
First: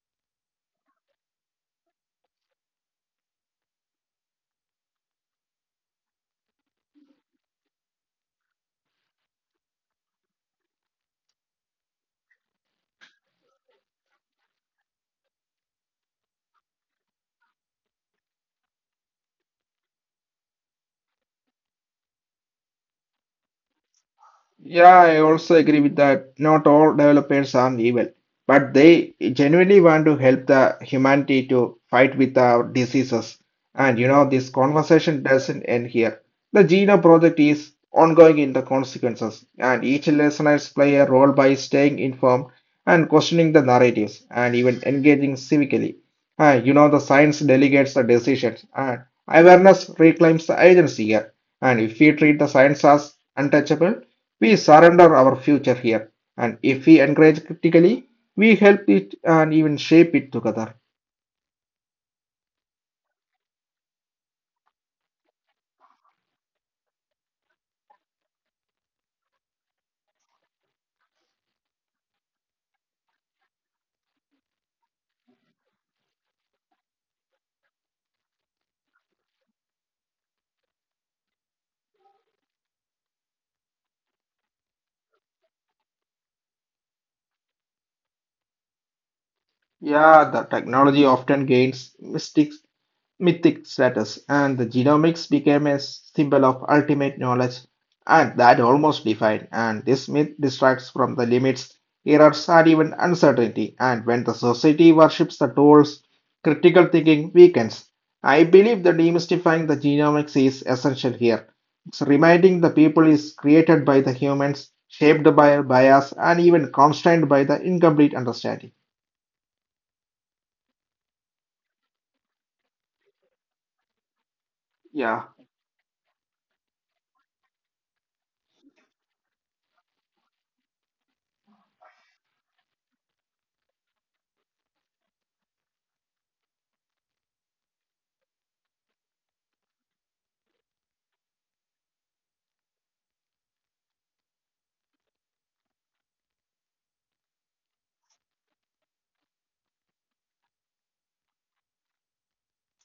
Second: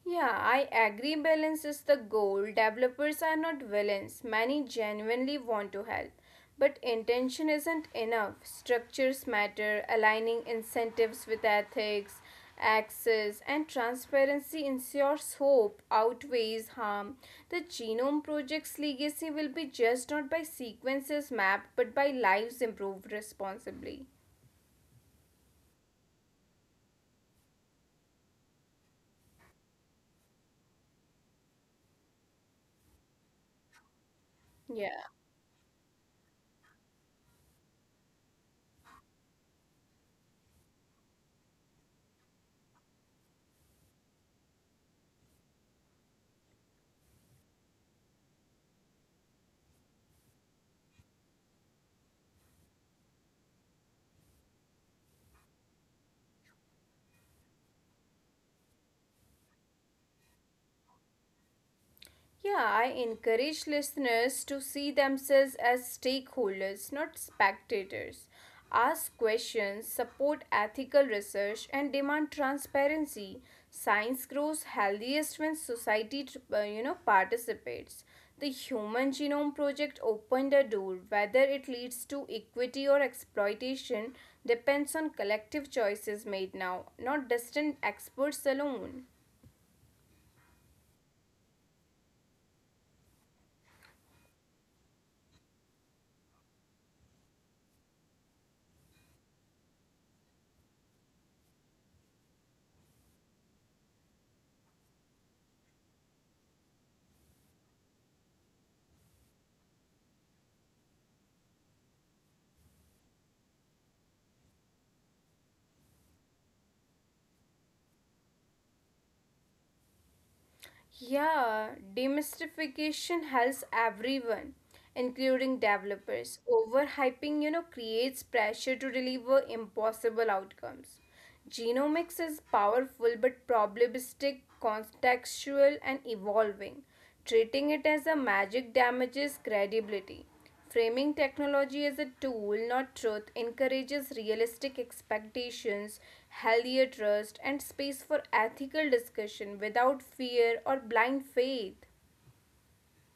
B: Yeah, I agree. Balance is the goal. Developers are not villains. Many genuinely want to help. But intention isn't enough. Structures matter, aligning incentives with ethics, access, and transparency ensures hope outweighs harm. The Genome Project's legacy will be judged not by sequences mapped but by lives improved responsibly.
A: Yeah, I also agree with that. Not all developers are evil, but they genuinely want to help the humanity to fight with our diseases. And you know, this
B: Yeah.
A: conversation doesn't end here. The Geno project is ongoing in the consequences, and each listeners play a role by staying informed and questioning the narratives and even engaging civically. And you know, the science delegates the decisions, and awareness reclaims the agency here. And if we treat the science as untouchable, we surrender our future here, and if we engage critically, we help it and even shape it together.
B: Yeah, I encourage listeners to see themselves as stakeholders, not spectators. Ask questions, support ethical research, and demand transparency. Science grows healthiest when society, tr- uh, you know, participates. The Human Genome Project opened a door. Whether it leads to equity or exploitation depends on collective choices made now, not distant experts alone.
A: Yeah, the technology often gains mystic mythic status, and the genomics became a symbol of ultimate knowledge, and that almost defined. And this myth distracts from the limits, errors, and even uncertainty. And when the society worships the tools, critical thinking weakens. I believe the demystifying the genomics is essential here. It's reminding the people is created by the humans, shaped by bias, and even constrained by the incomplete understanding.
B: Yeah, demystification helps everyone,
A: Yeah.
B: including developers. Overhyping, you know, creates pressure to deliver impossible outcomes. Genomics is powerful but probabilistic, contextual, and evolving. Treating it as a magic damages credibility. Framing technology as a tool, not truth, encourages realistic expectations, healthier trust, and space for ethical discussion without fear or blind faith.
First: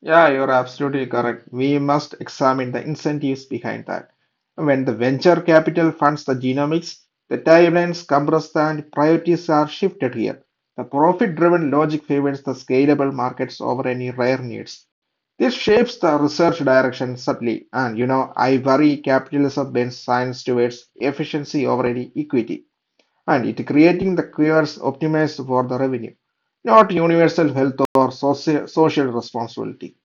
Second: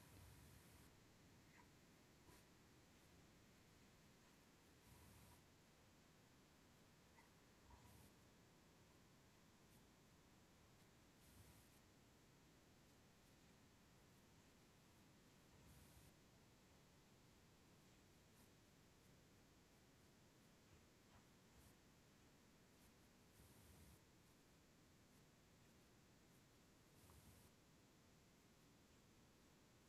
A: Yeah, you're absolutely correct. We must examine the incentives behind that. When the venture capital funds the genomics, the timelines compressed and priorities are shifted here. The profit-driven logic favors the scalable markets over any rare needs. This shapes the research direction subtly, and you know, I worry capitalism bends science towards efficiency over any equity, and it creating the cures optimized for the revenue, not universal health or soci- social responsibility.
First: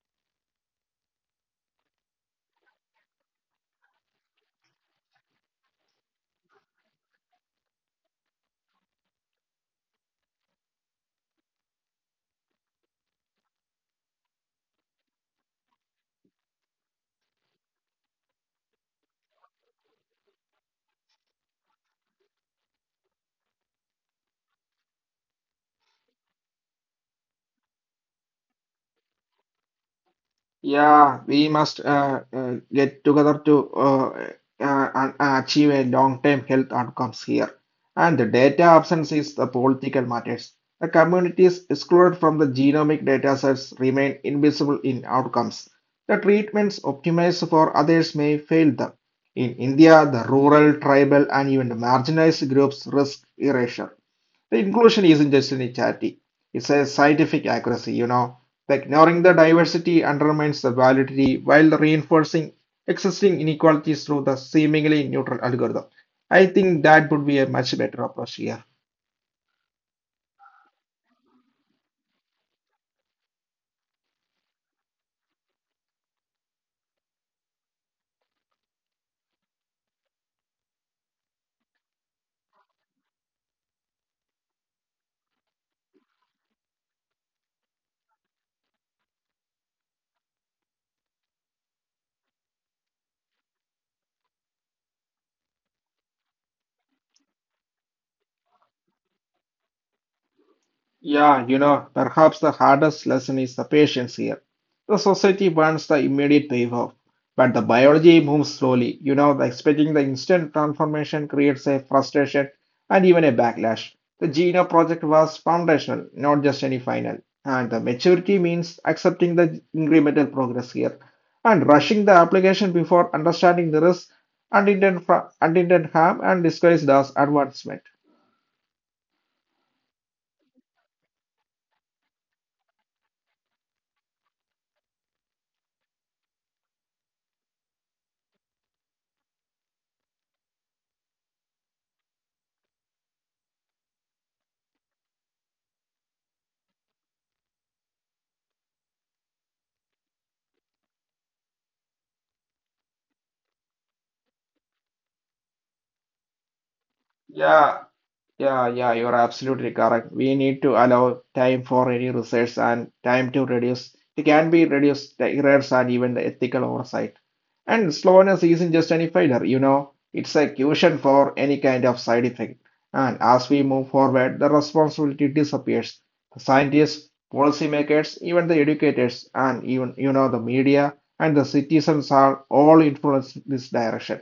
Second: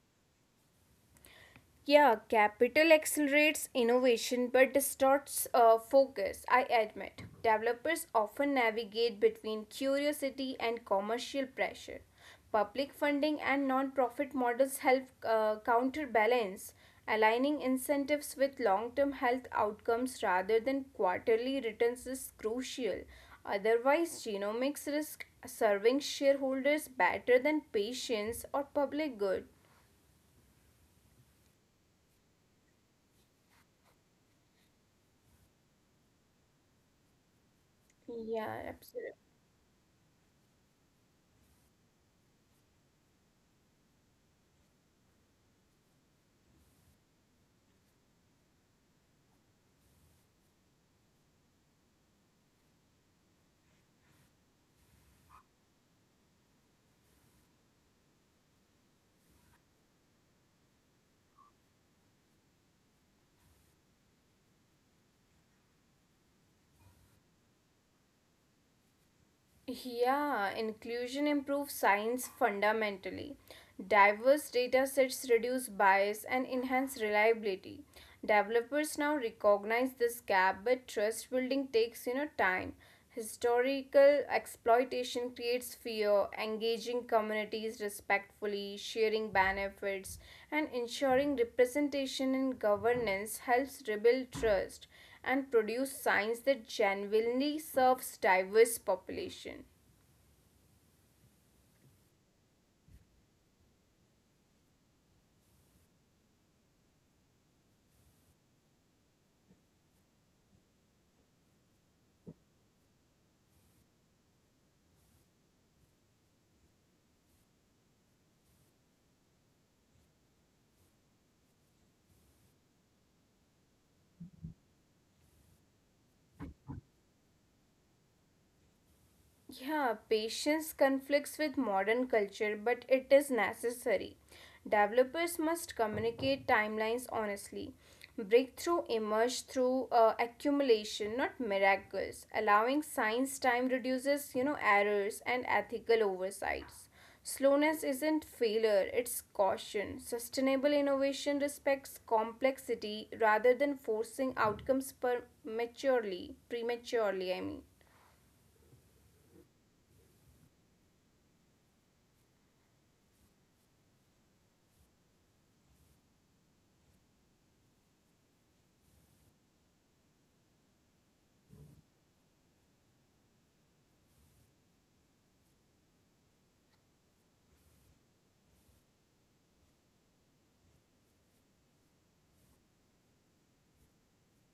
B: Yeah, capital accelerates innovation but distorts uh, focus, I admit. Developers often navigate between curiosity and commercial pressure. Public funding and non-profit models help uh, counterbalance, aligning incentives with long-term health outcomes rather than quarterly returns is crucial. Otherwise, genomics risk serving shareholders better than patients or public good.
A: Yeah, we must uh, uh, get together to uh, uh, and- uh, achieve a long-term health outcomes here. And the data
B: Yeah,
A: absence
B: absolutely.
A: is the political matters. The communities excluded from the genomic data sets remain invisible in outcomes. The treatments optimized for others may fail them. In India, the rural, tribal, and even the marginalized groups risk erasure. The inclusion isn't just a charity, it's a scientific accuracy, you know. The ignoring the diversity undermines the validity while reinforcing existing inequalities through the seemingly neutral algorithm. I think that would be a much better approach here.
B: Yeah, inclusion improves science fundamentally. Diverse data sets reduce bias and enhance reliability. Developers now recognize this gap, but trust building takes you know time. Historical exploitation creates fear, engaging communities respectfully, sharing benefits, and ensuring representation in governance helps rebuild trust and produce science that genuinely serves diverse population.
A: Yeah, you know, perhaps the hardest lesson is the patience here. The society wants the immediate payoff, but the biology moves slowly. You know, the expecting the instant transformation creates a frustration and even a backlash. The Geno project was foundational, not just any final. And the maturity means accepting the incremental progress here and rushing the application before understanding the risk, unintended, fra- unintended harm, and disguised as advancement.
B: Yeah, patience conflicts with modern culture, but it is necessary. Developers must communicate timelines honestly. Breakthrough emerge through uh, accumulation, not miracles. Allowing science time reduces, you know, errors and ethical oversights. Slowness isn't failure, it's caution. Sustainable innovation respects complexity rather than forcing outcomes prematurely. Prematurely, I mean.
A: Yeah, Yeah, yeah, you're absolutely correct. We need to allow time for any research and time to reduce. It can be reduced the errors and even the ethical oversight. And slowness isn't just any failure, you know, it's a cushion for any kind of side effect. And as we move forward, the responsibility disappears. The scientists, policymakers, even the educators, and even, you know, the media and the citizens are all influenced this direction.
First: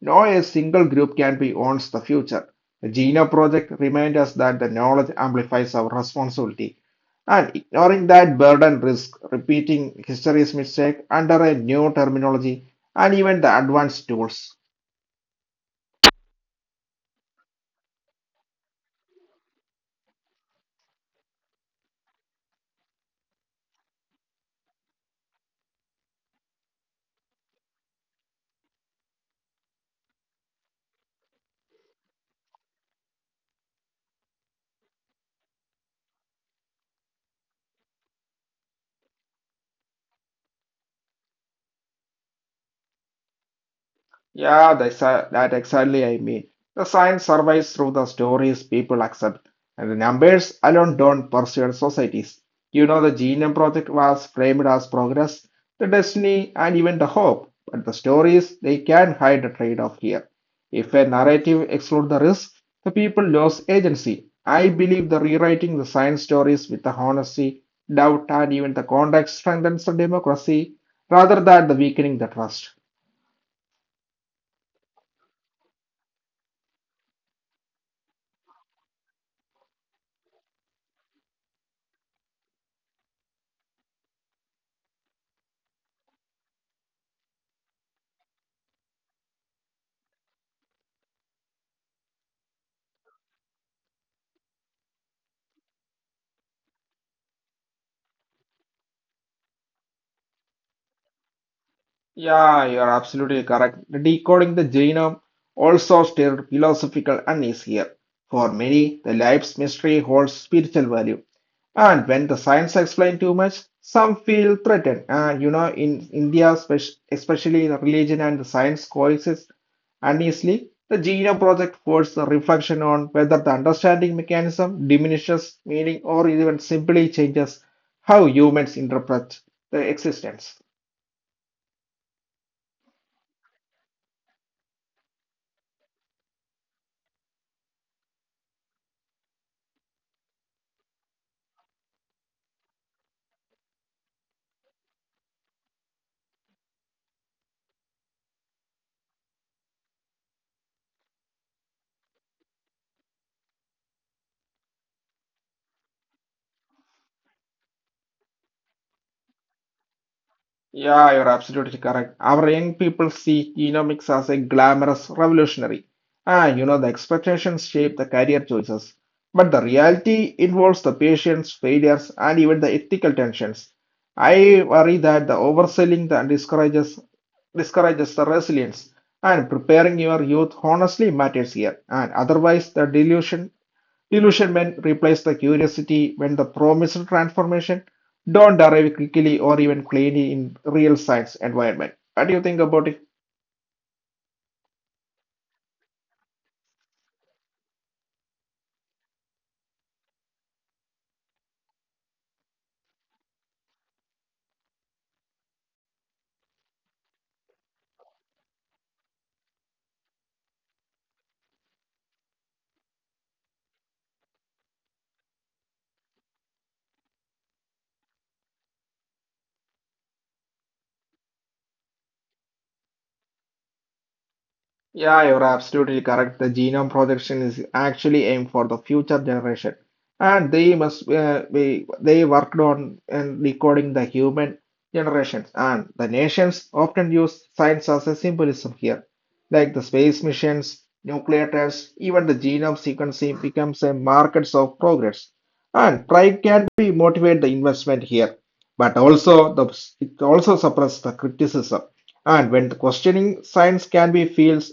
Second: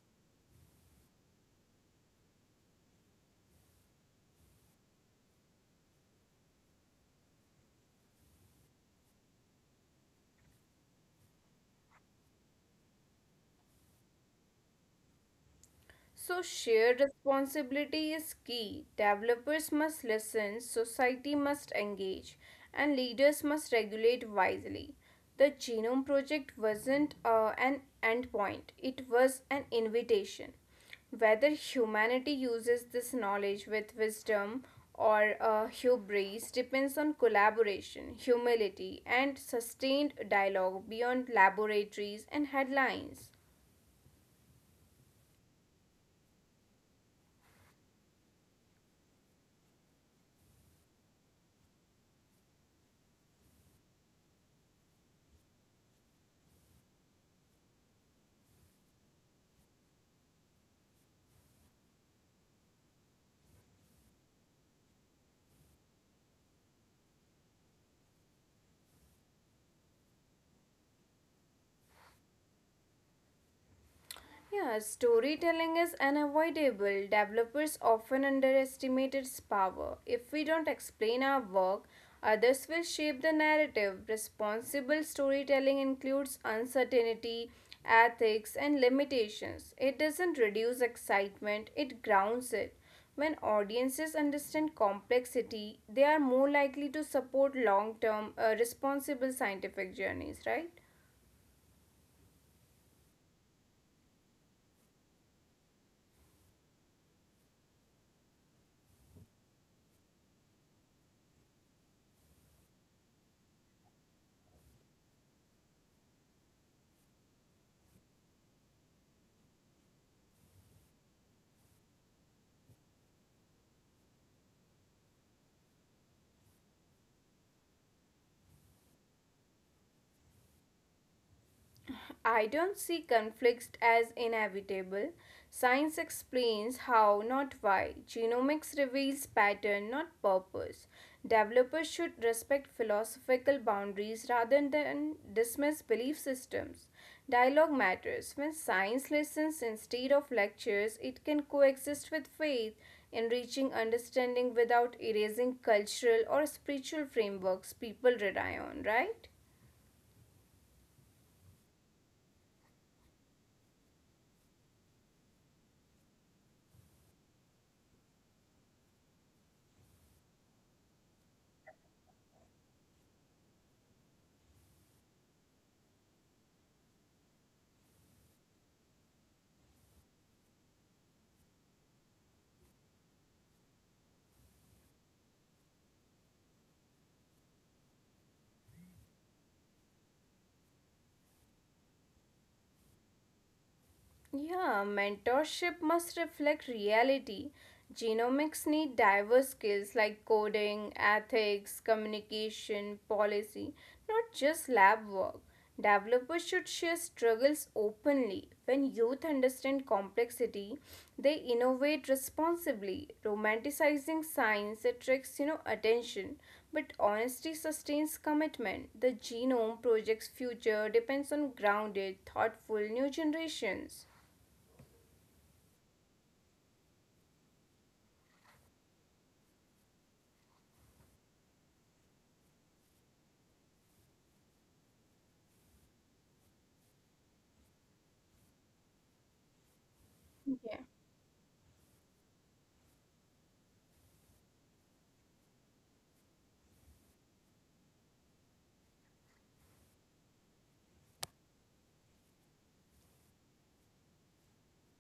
A: No a single group can be owns the future. The Genome Project reminds us that the knowledge amplifies our responsibility, and ignoring that burden risks repeating history's mistake under a new terminology and even the advanced tools.
B: So, shared responsibility is key. Developers must listen, society must engage, and leaders must regulate wisely. The Genome Project wasn't uh, an endpoint, it was an invitation. Whether humanity uses this knowledge with wisdom or uh, hubris depends on collaboration, humility, and sustained dialogue beyond laboratories and headlines.
A: Yeah, that's, uh, that exactly I mean. The science survives through the stories people accept, and the numbers alone don't persuade societies. You know, the Genome Project was framed as progress, the destiny, and even the hope, but the stories, they can hide the trade-off here. If a narrative excludes the risk, the people lose agency. I believe the rewriting the science stories with the honesty, doubt, and even the context strengthens the democracy rather than the weakening the trust.
B: Yeah, storytelling is unavoidable. Developers often underestimate its power. If we don't explain our work, others will shape the narrative. Responsible storytelling includes uncertainty, ethics, and limitations. It doesn't reduce excitement, it grounds it. When audiences understand complexity, they are more likely to support long term, responsible scientific journeys, right?
A: Yeah, you're absolutely correct. Decoding the genome also still philosophical and is here. For many, the life's mystery holds spiritual value. And when the science explains too much, some feel threatened. And you know, in India, spec- especially the religion and the science coexist uneasily. The genome project forced a reflection on whether the understanding mechanism diminishes meaning or even simply changes how humans interpret the existence.
B: I don't see conflicts as inevitable. Science explains how, not why. Genomics reveals pattern, not purpose. Developers should respect philosophical boundaries rather than dismiss belief systems. Dialogue matters. When science listens instead of lectures, it can coexist with faith, enriching understanding without erasing cultural or spiritual frameworks people rely on, right?
A: Yeah, you're absolutely correct. Our young people see genomics as a glamorous revolutionary. Ah, you know, the expectations shape the career choices. But the reality involves the patients, failures, and even the ethical tensions. I worry that the overselling that discourages discourages the resilience and preparing your youth honestly matters here, and otherwise the delusion Delusionment replaced the curiosity when the promised transformation don't arrive quickly or even cleanly in real science environment. What do you think about it?
B: Yeah, mentorship must reflect reality. Genomics need diverse skills like coding, ethics, communication, policy, not just lab work. Developers should share struggles openly. When youth understand complexity, they innovate responsibly. Romanticizing science attracts, you know, attention, but honesty sustains commitment. The genome project's future depends on grounded, thoughtful new generations.
A: Yeah, you're absolutely correct. The genome projection is actually aimed for the future generation, and they must uh, be they worked on and recording the human generations. And the nations often use science as a symbolism here, like the space missions,
B: Yeah.
A: nuclear tests, even the genome sequencing becomes a markers of progress. And pride can be motivate the investment here, but also the it also suppress the criticism. And when the questioning science can be feels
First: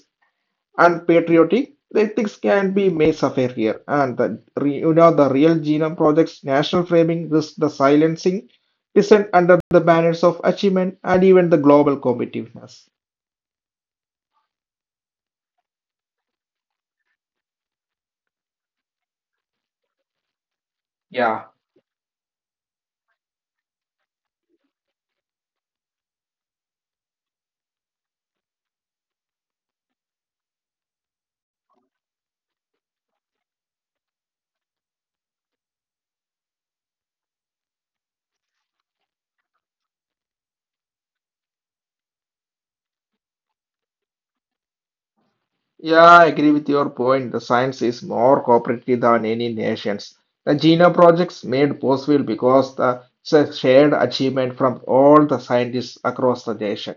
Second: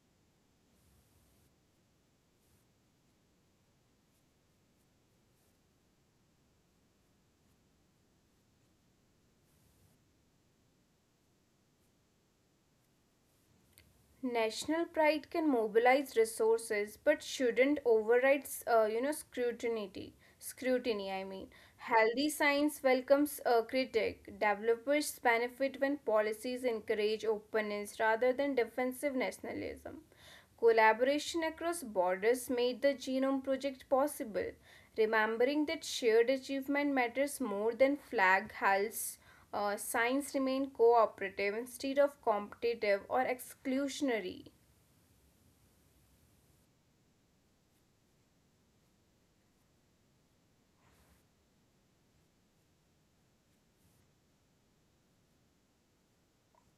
A: and patriotic, the ethics can be made suffer here. And the, re- you know, the real genome project's national framing risks the silencing dissent under the banners of achievement and even the global competitiveness.
B: National pride can mobilize resources but shouldn't override uh, you know scrutiny, scrutiny I
A: Yeah.
B: mean Healthy science welcomes a critic. Developers benefit when policies encourage openness rather than defensive nationalism. Collaboration across borders made the Genome Project possible, remembering that shared achievement matters more than flag hulls. Uh, science remained cooperative instead of competitive or exclusionary.
A: Yeah, I agree with your point. The science is more cooperative than any nations. The Gina projects made possible because the, it's a shared achievement from all the scientists across the nation.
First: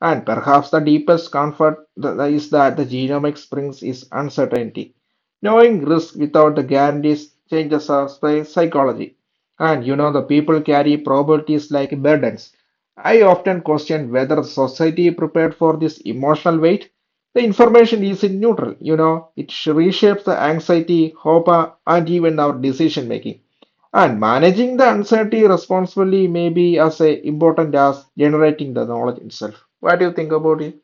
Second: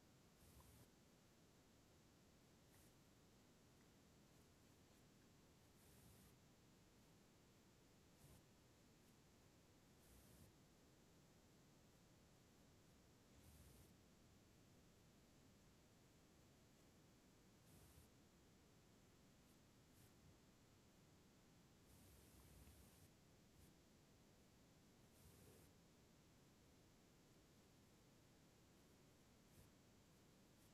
A: And perhaps the deepest comfort th- is that the genomics brings is uncertainty. Knowing risk without the guarantees changes our psy- psychology. And you know, the people carry probabilities like burdens. I often question whether society prepared for this emotional weight. The information is in neutral, you know, it reshapes the anxiety, hope, uh, and even our decision making. And managing the uncertainty responsibly may be as uh, important as generating the knowledge itself. What do you think about it?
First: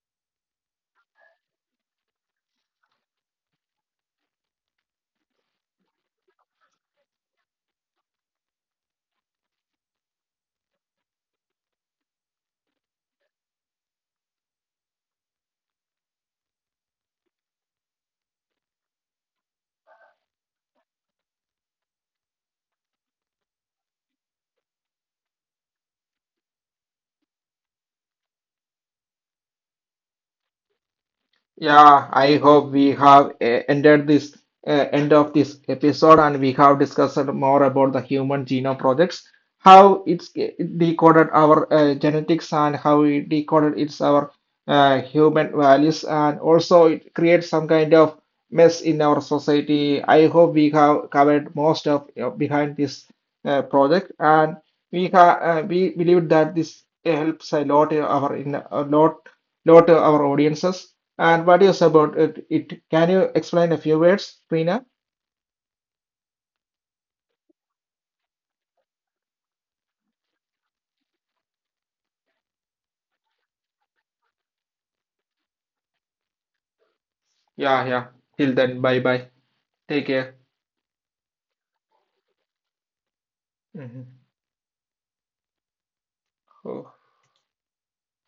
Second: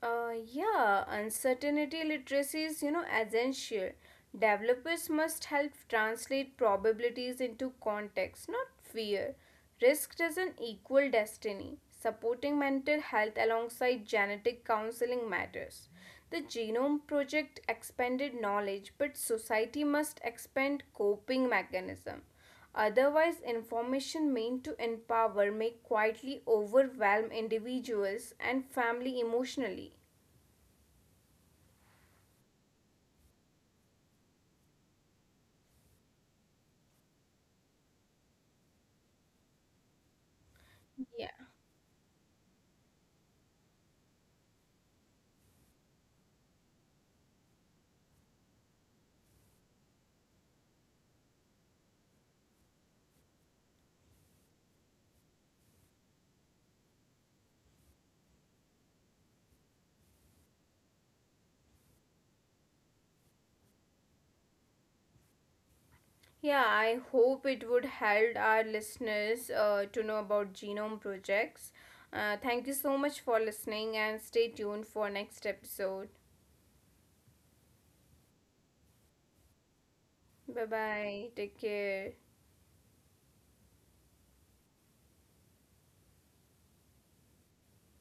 B: Uh, yeah, uncertainty literacy is, you know, essential. Developers must help translate probabilities into context, not fear. Risk doesn't equal destiny. Supporting mental health alongside genetic counseling matters. The Genome Project expanded knowledge, but society must expand coping mechanism. Otherwise, information meant to empower may quietly overwhelm individuals and family emotionally.
A: Yeah, I hope we have uh, ended this uh, end of this episode, and we have discussed more about the human genome projects, how it's it
B: Yeah.
A: decoded our uh, genetics and how it decoded its our uh, human values, and also it creates some kind of mess in our society. I hope we have covered most of you behind this uh, project, and we ha uh, we believe that this helps a lot in our in a lot lot to our audiences. And what is about it, it? Can you explain a few words, Prina?
B: Yeah, I hope it would help our listeners uh, to know about genome projects. Uh, thank you so much for listening and stay tuned for next episode.
A: Yeah, yeah. Till then, bye bye. Take care.
B: Bye bye. Take care.
A: Mhm.